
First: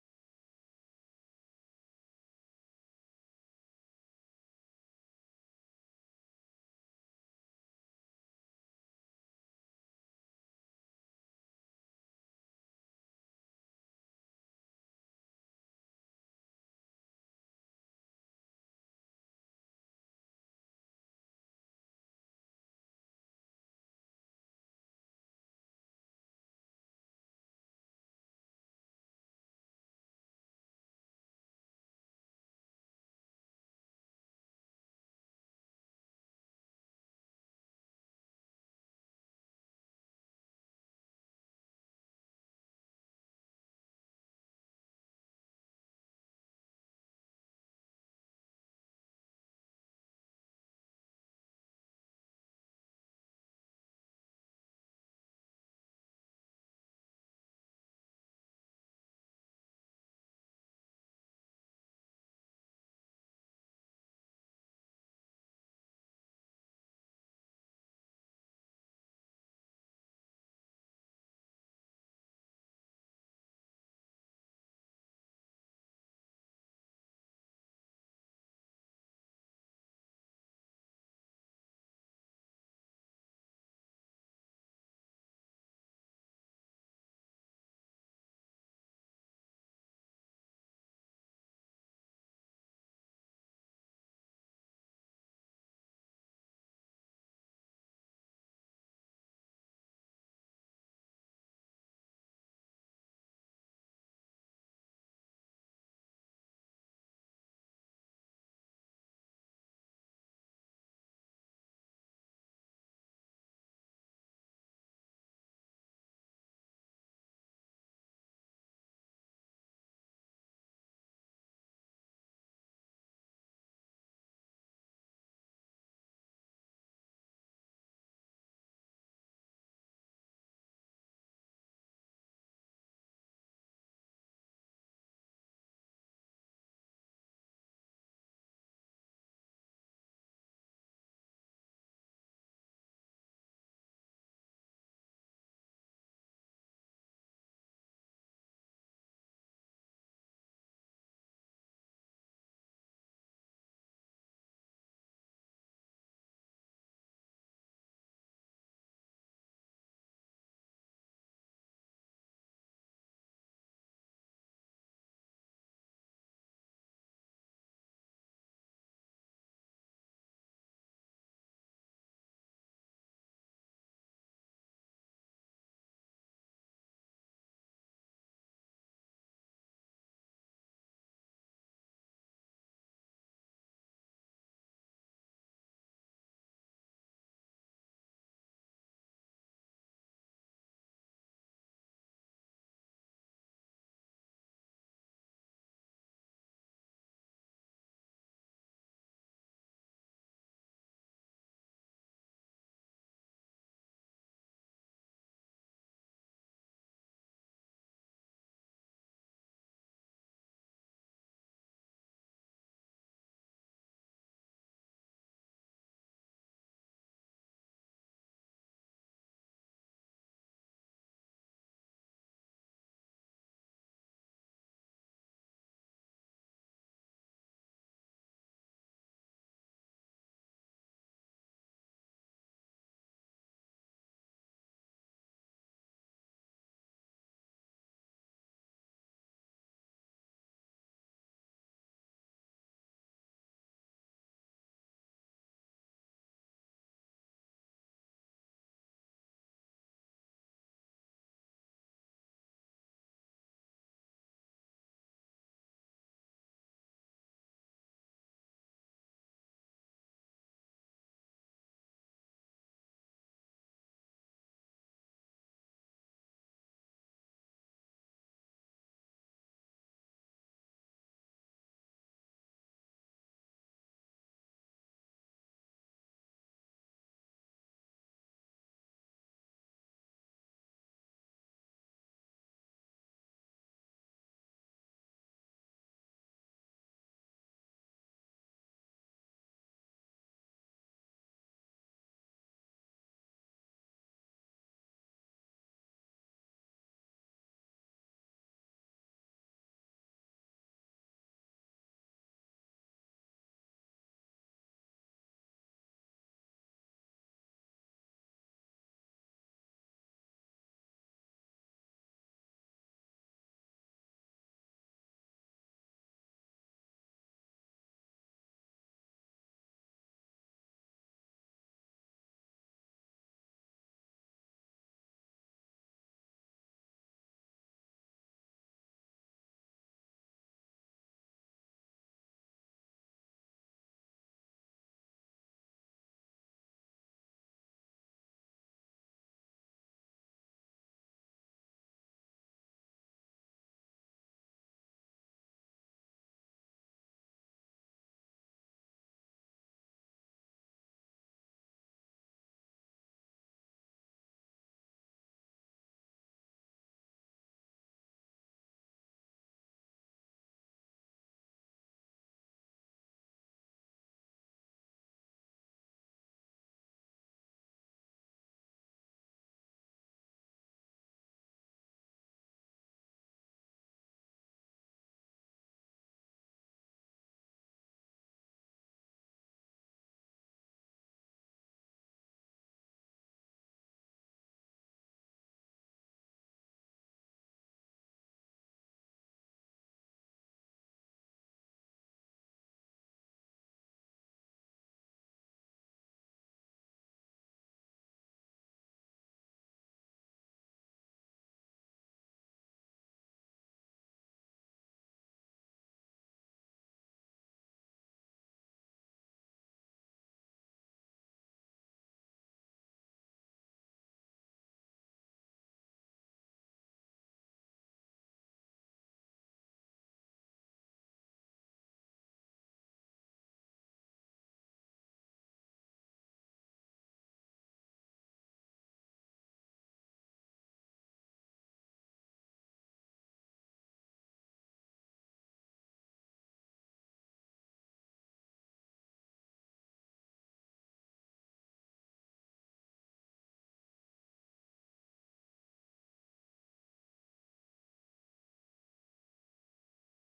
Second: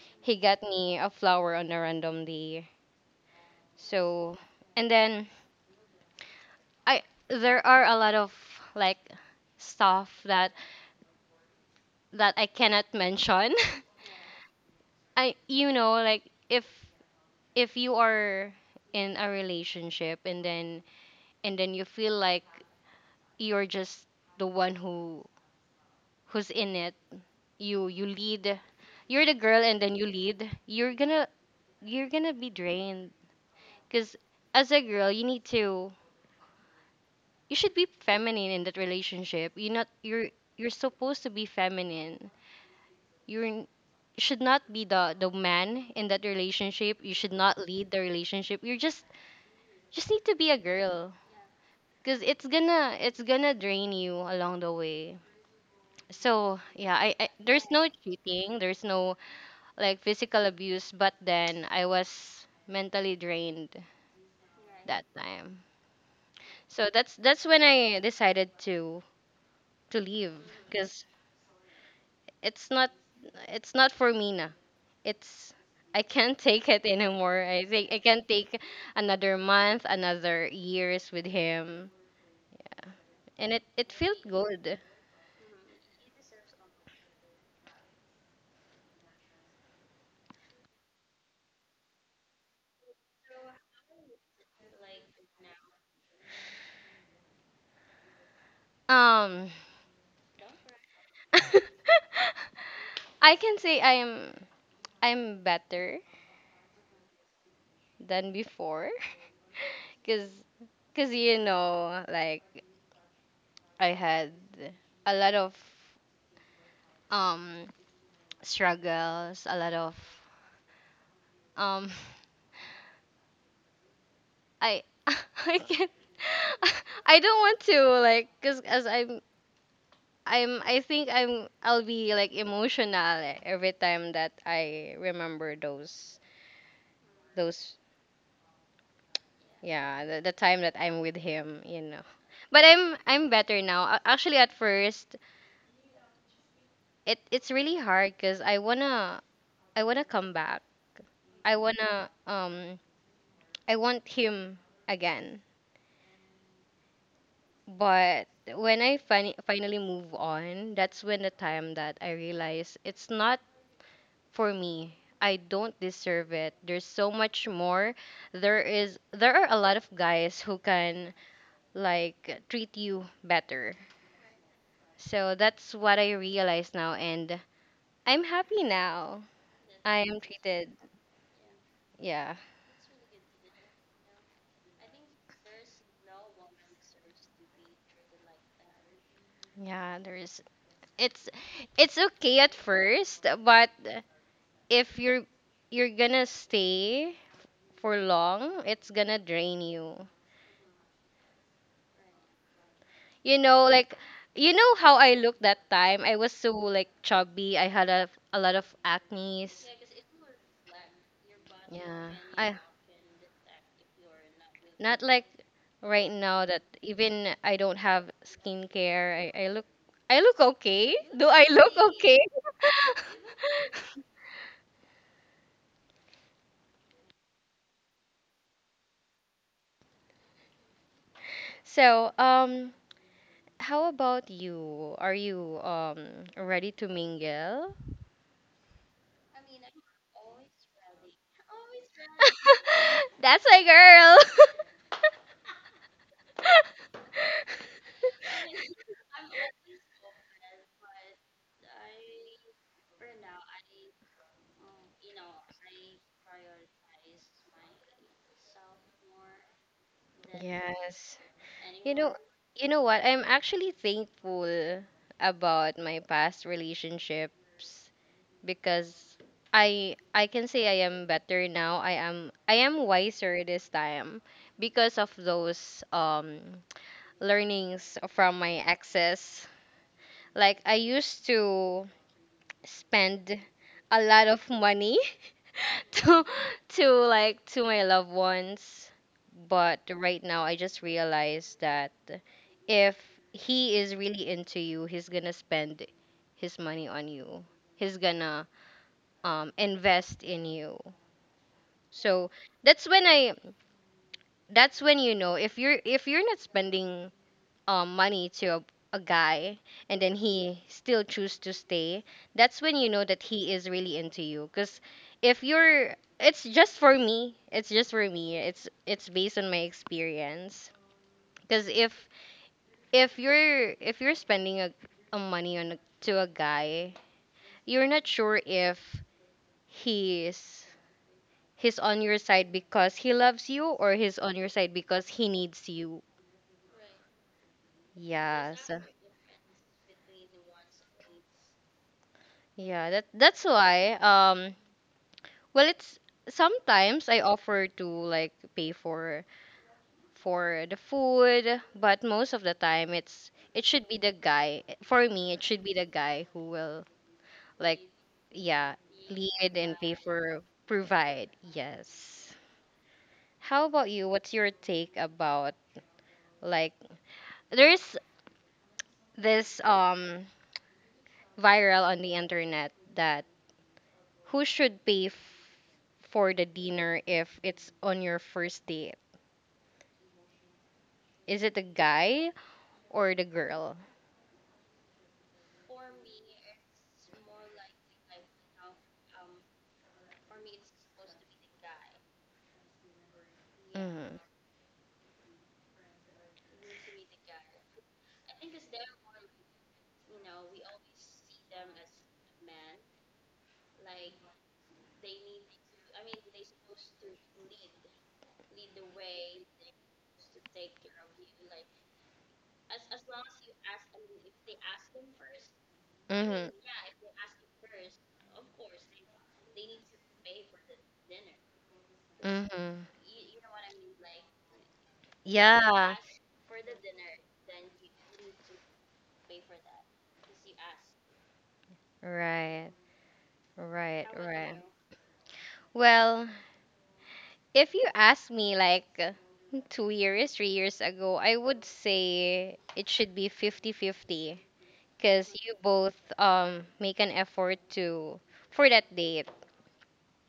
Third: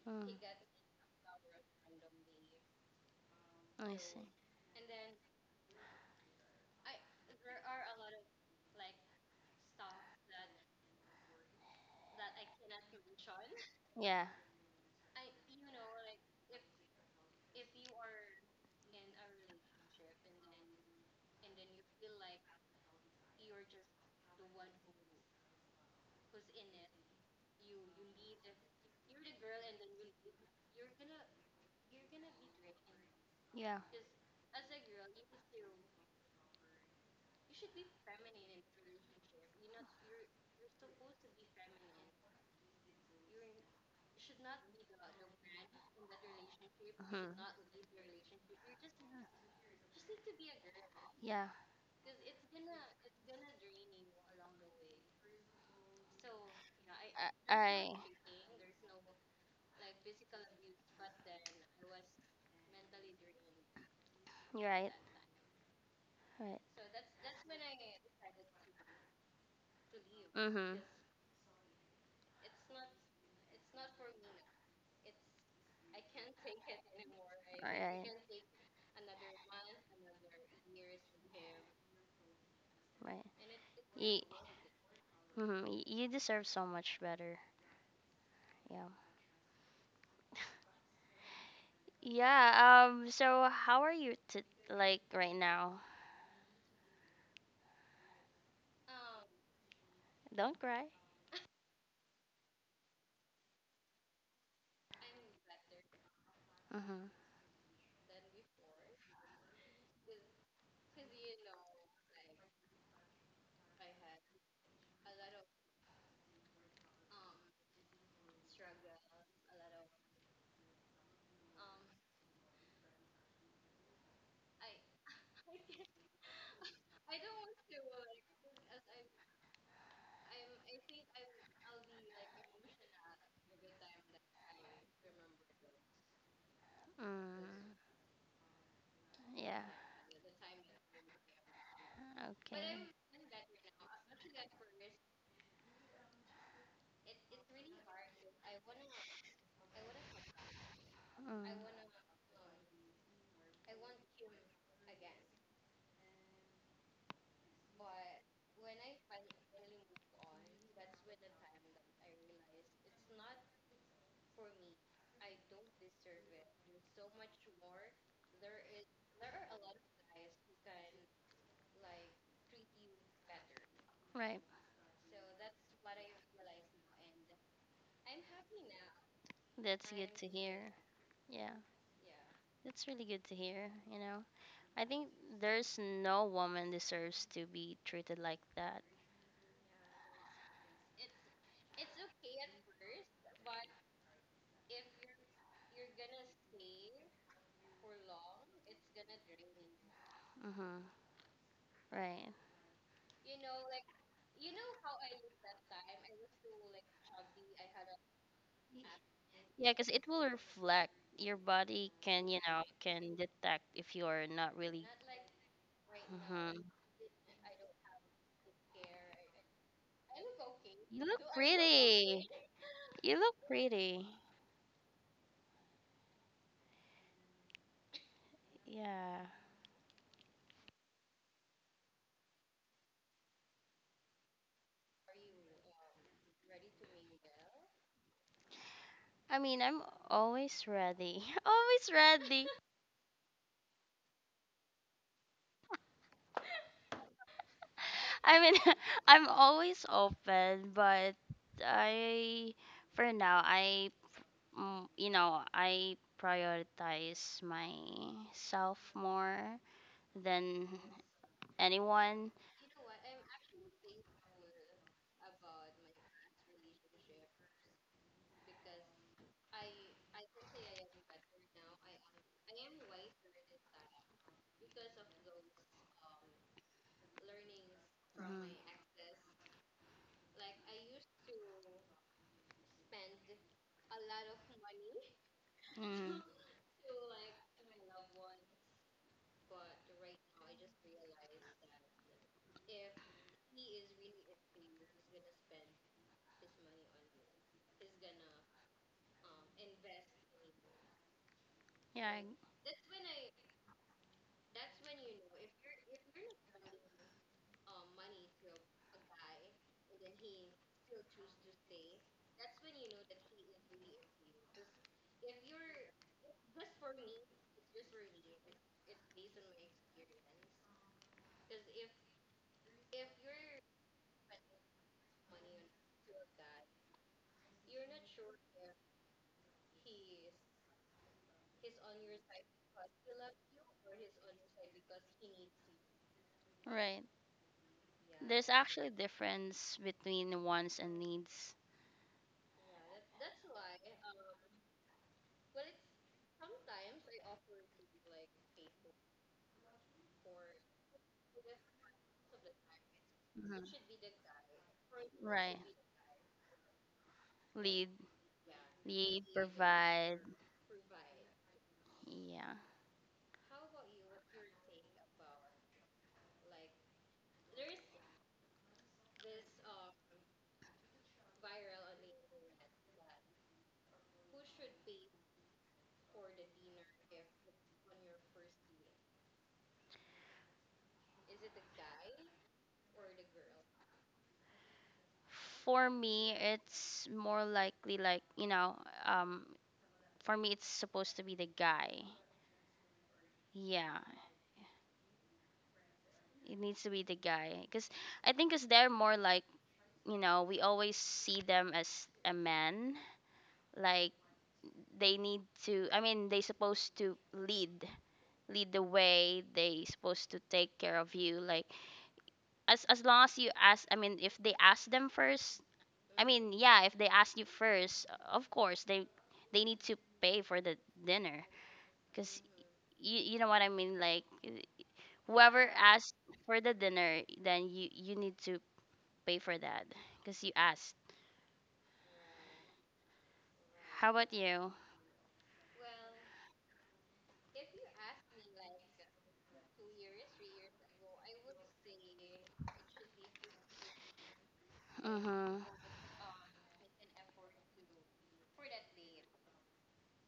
Speaker 1: Mm.
Speaker 2: he got me a flower on a random day.
Speaker 1: I see.
Speaker 2: So and then I there are a lot of like stuff that that I cannot mention.
Speaker 1: Yeah.
Speaker 2: I, you know, like if if you are in a relationship, and then and then you feel like you're just the one who who's in it, you you lead, you're the girl and then you lead, you're gonna you're gonna be drained.
Speaker 1: Yeah.
Speaker 2: Because as a girl you need to, you should be feminine in that relationship, you're not, you're you're supposed to be feminine. You're should not be the the man in that relationship, you
Speaker 1: Mhm.
Speaker 2: should not lead the relationship, you just just need to be a girl,
Speaker 1: Yeah.
Speaker 2: because it's gonna it's gonna drain you along the way. So yeah, I, I
Speaker 1: I.
Speaker 2: there's no
Speaker 1: I
Speaker 2: cheating, there's no like physical abuse, but then I was mentally drained
Speaker 1: You're right.
Speaker 2: that time. So that's that's when I decided to to leave,
Speaker 1: Mm-hmm. Right.
Speaker 2: because it's not it's not for me na, it's I can't take it
Speaker 1: Mhm.
Speaker 2: anymore. I think I
Speaker 1: Right.
Speaker 2: can't take another month, another years with him.
Speaker 1: Right.
Speaker 2: And it it felt
Speaker 1: You,
Speaker 2: good.
Speaker 1: mhm, y- you deserve so much better. Yeah. Yeah. Um. So how are you t- like right now?
Speaker 2: um
Speaker 1: Don't cry.
Speaker 2: I can say I'm i'm better
Speaker 1: Mhm.
Speaker 2: than before. Because because you know like I had a lot of um struggles, a lot of um I I can I don't want to, like, because as i'm i'm I think i'm I'll be like emotional every time that I remember those those
Speaker 1: Mm. Yeah.
Speaker 2: yeah, the, the time that I'm with him, you know. But
Speaker 1: Okay.
Speaker 2: i'm I'm better now. A- actually at first it it's really hard because I wanna I wanna come back.
Speaker 1: Mm.
Speaker 2: I wanna um I want him again. But when I fin- finally move on, that's when the time that I realize it's not for me. I don't deserve it. There's so much more. There is there are a lot of guys who can like treat you better.
Speaker 1: Right.
Speaker 2: So that's what I realize now, and I'm happy now.
Speaker 1: That's
Speaker 2: I
Speaker 1: good
Speaker 2: am
Speaker 1: to hear.
Speaker 2: treated.
Speaker 1: Yeah.
Speaker 2: Yeah,
Speaker 1: That's really good to hear. You know. I think there's no woman deserves to be treated like that.
Speaker 2: yeah. There is it's it's okay at first, but if you're you're gonna stay for long, it's gonna drain you.
Speaker 1: Mhm. Right.
Speaker 2: You know, like you know how I looked that time. I was so like chubby. I had a, a lot of acne's.
Speaker 1: Yeah, because it will reflect. Your body
Speaker 2: Yeah,
Speaker 1: can, you
Speaker 2: I
Speaker 1: know, can detect if you're not really.
Speaker 2: not like right now,
Speaker 1: Mm-hmm.
Speaker 2: that even I don't have skincare. I, I look I look okay.
Speaker 1: You look
Speaker 2: Do I look okay?
Speaker 1: pretty. You look pretty. Yeah.
Speaker 2: So, um, how about you? Are you um ready to mingle?
Speaker 1: I mean, I'm always ready. Always ready.
Speaker 2: That's my girl.
Speaker 1: I mean, I'm always open, but I, for now, I, mm, you know, I prioritize myself more than
Speaker 2: Yes. You know,
Speaker 1: anyone.
Speaker 2: you know what? I'm actually thankful about my past relationships because I I can say I am better now. I am I am wiser this time because of those um learnings from
Speaker 1: Mm.
Speaker 2: my exes. Like I used to spend a lot of money
Speaker 1: Mm,
Speaker 2: to to like to my loved ones, but right now I just realized that if he is really into you, he's gonna spend his money on you. He's gonna um invest in you.
Speaker 1: yeah,
Speaker 2: So that's when I that's when you know, if you're if you're not spending um, money to a, a guy and then he still choose to stay, that's when you know that he is really into you. Because if you're, it's just for me, it's just for me it's it's based on my experience. Because if if you're if you're spending a, a money on a, to a guy, you're not sure if he's he's on your side because he loves you, or he's on your side because he needs you.
Speaker 1: right. There's
Speaker 2: Yes.
Speaker 1: actually a difference between wants and needs.
Speaker 2: Yeah, that that's why. Um, well, it's sometimes I offer to like pay for for the food, but most of the time it's
Speaker 1: Mhm.
Speaker 2: it should be the guy. For me, it
Speaker 1: Right.
Speaker 2: should be the guy who will like
Speaker 1: lead
Speaker 2: yeah,
Speaker 1: lead
Speaker 2: lead and pay
Speaker 1: provide.
Speaker 2: for provide. Yes.
Speaker 1: Yeah,
Speaker 2: How about you? What's your take about like there's this um viral on the internet that who should pay f- for the dinner if it's on your first date? Is it the guy or the girl?
Speaker 1: for me, it's more likely like, you know um for me it's supposed to be the guy. Yeah,
Speaker 2: Mm-hmm.
Speaker 1: it needs to be the guy because I think because they're more like, you know we always see them as a man. Like, they need to, I mean, they supposed to lead, lead the way. They supposed to take care of you, like, as as long as you ask, I mean, if they ask them first. I
Speaker 2: Mm-hmm.
Speaker 1: mean, yeah, if they ask you first, of course they they need to pay for the dinner cuz,
Speaker 2: Mm-hmm.
Speaker 1: you, you know what I mean, like, whoever
Speaker 2: Yeah.
Speaker 1: asked for the dinner, then you you need to pay for that cuz you asked.
Speaker 2: Right. Right.
Speaker 1: How about
Speaker 2: Right.
Speaker 1: you?
Speaker 2: Well, if you ask me like two years, three years ago, I would say it should be fifty-fifty, because you
Speaker 1: Mhm.
Speaker 2: both um make an effort to for that date.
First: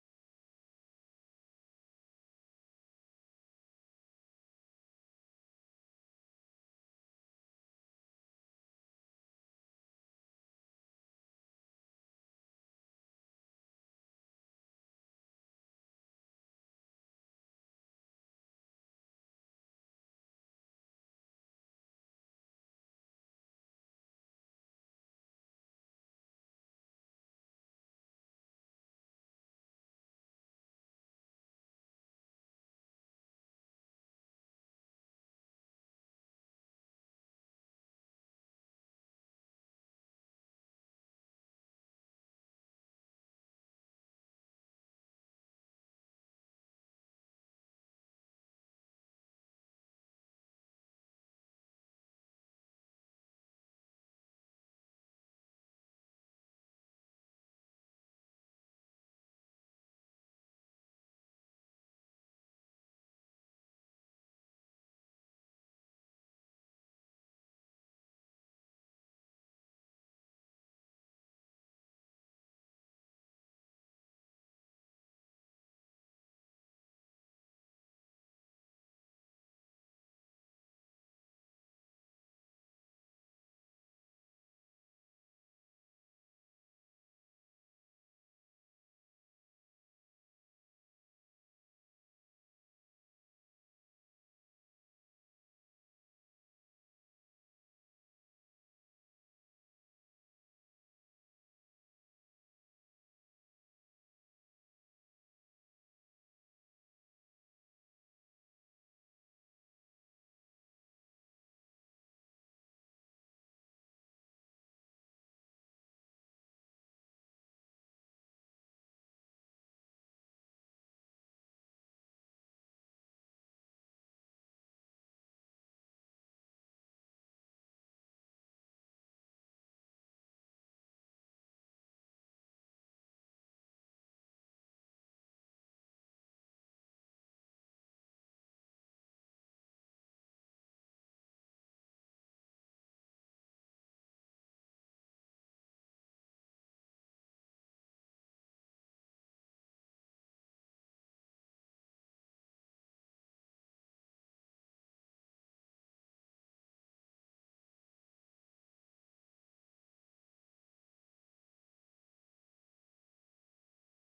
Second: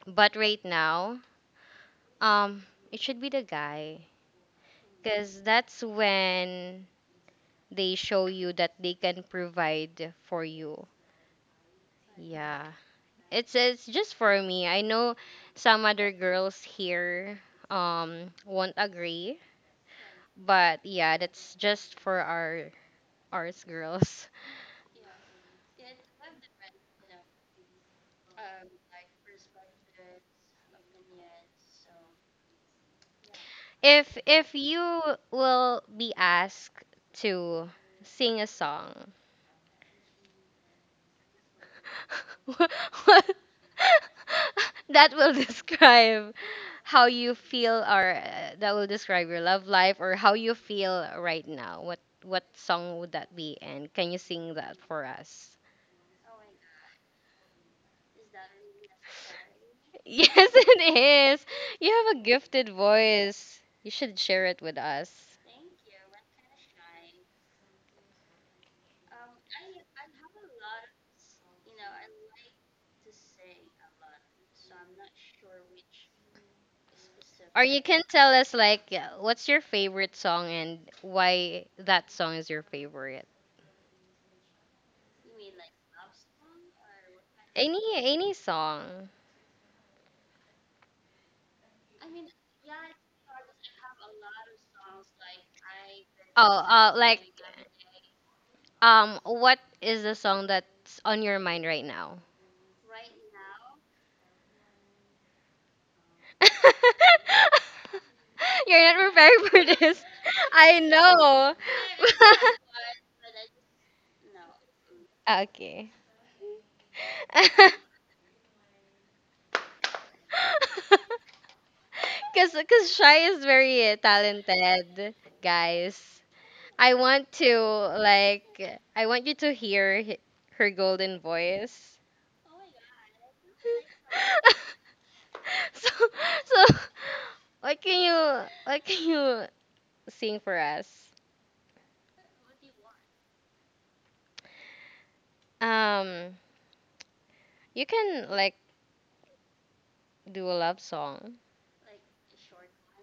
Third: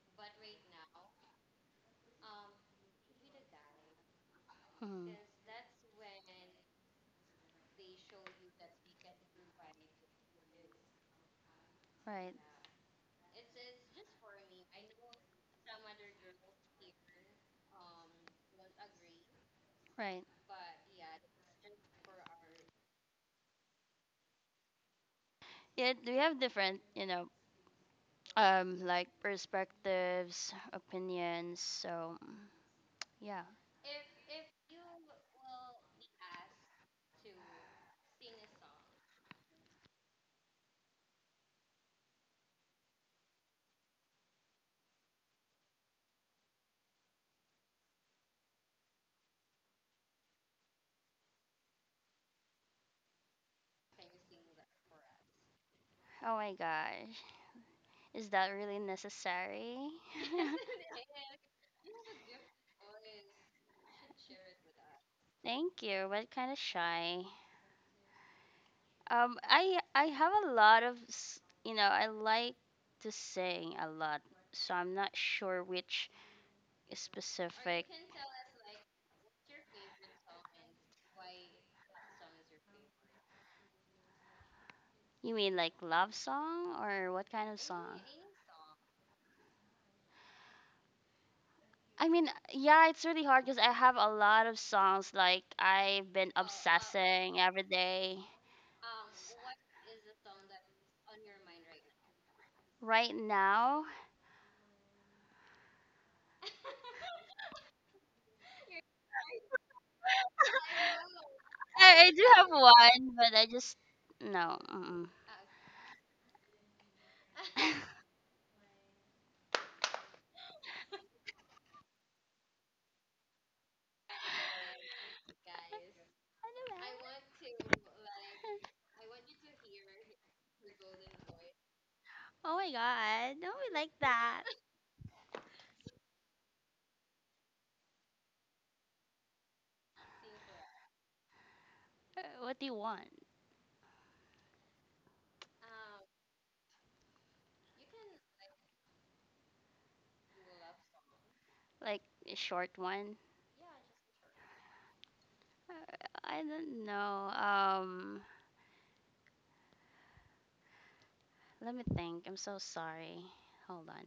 Speaker 2: But right now, um, it should be the guy
Speaker 1: Mhm.
Speaker 2: because that's when they show you that they can provide for you.
Speaker 1: Right.
Speaker 2: Yeah. It's it's just for me. I know some other girls here um won't agree,
Speaker 1: Right.
Speaker 2: but yeah, that's just for our ours girls.
Speaker 1: Yeah, we have different, you know, um, like perspectives, opinions. So, yeah.
Speaker 2: If if you will be asked to sing a song, what what- that will describe how you feel, or uh, that will describe your love life or how you feel right now, what what song would that be, and can you sing that for us?
Speaker 1: Oh my gosh. Is that really necessary?
Speaker 2: Yes, it is. You have a gifted voice, you should share it with us.
Speaker 1: Thank you. But kind of shy. Um, I I have a lot of s- you know, I like to sing a lot, so I'm not sure which
Speaker 2: Or you
Speaker 1: specific.
Speaker 2: can tell us like, yeah, what's your favorite song and why that song is your favorite.
Speaker 1: You mean like love song or what kind of
Speaker 2: any
Speaker 1: song?
Speaker 2: any song.
Speaker 1: I mean, yeah, it's really hard because I have a lot of songs. Like, I've been
Speaker 2: Oh, uh, like
Speaker 1: obsessing every day.
Speaker 2: Um,
Speaker 1: S-
Speaker 2: what is the song that's on your mind right now?
Speaker 1: Right now,
Speaker 2: You're not prepared for this. I know.
Speaker 1: I, I do have one, but I just no. Mm-mm.
Speaker 2: Okay.
Speaker 1: I
Speaker 2: Cause, cause Shy is very talented, guys. I want to
Speaker 1: don't know.
Speaker 2: like, I want you to hear h- her golden voice.
Speaker 1: Oh my god, no, we like that.
Speaker 2: So, so, what can you, what can you sing for us?
Speaker 1: Uh, What do you want?
Speaker 2: Um, you can like do a love song.
Speaker 1: Like a short one? Uh, I don't know. Um, let me think. I'm so sorry. Hold on.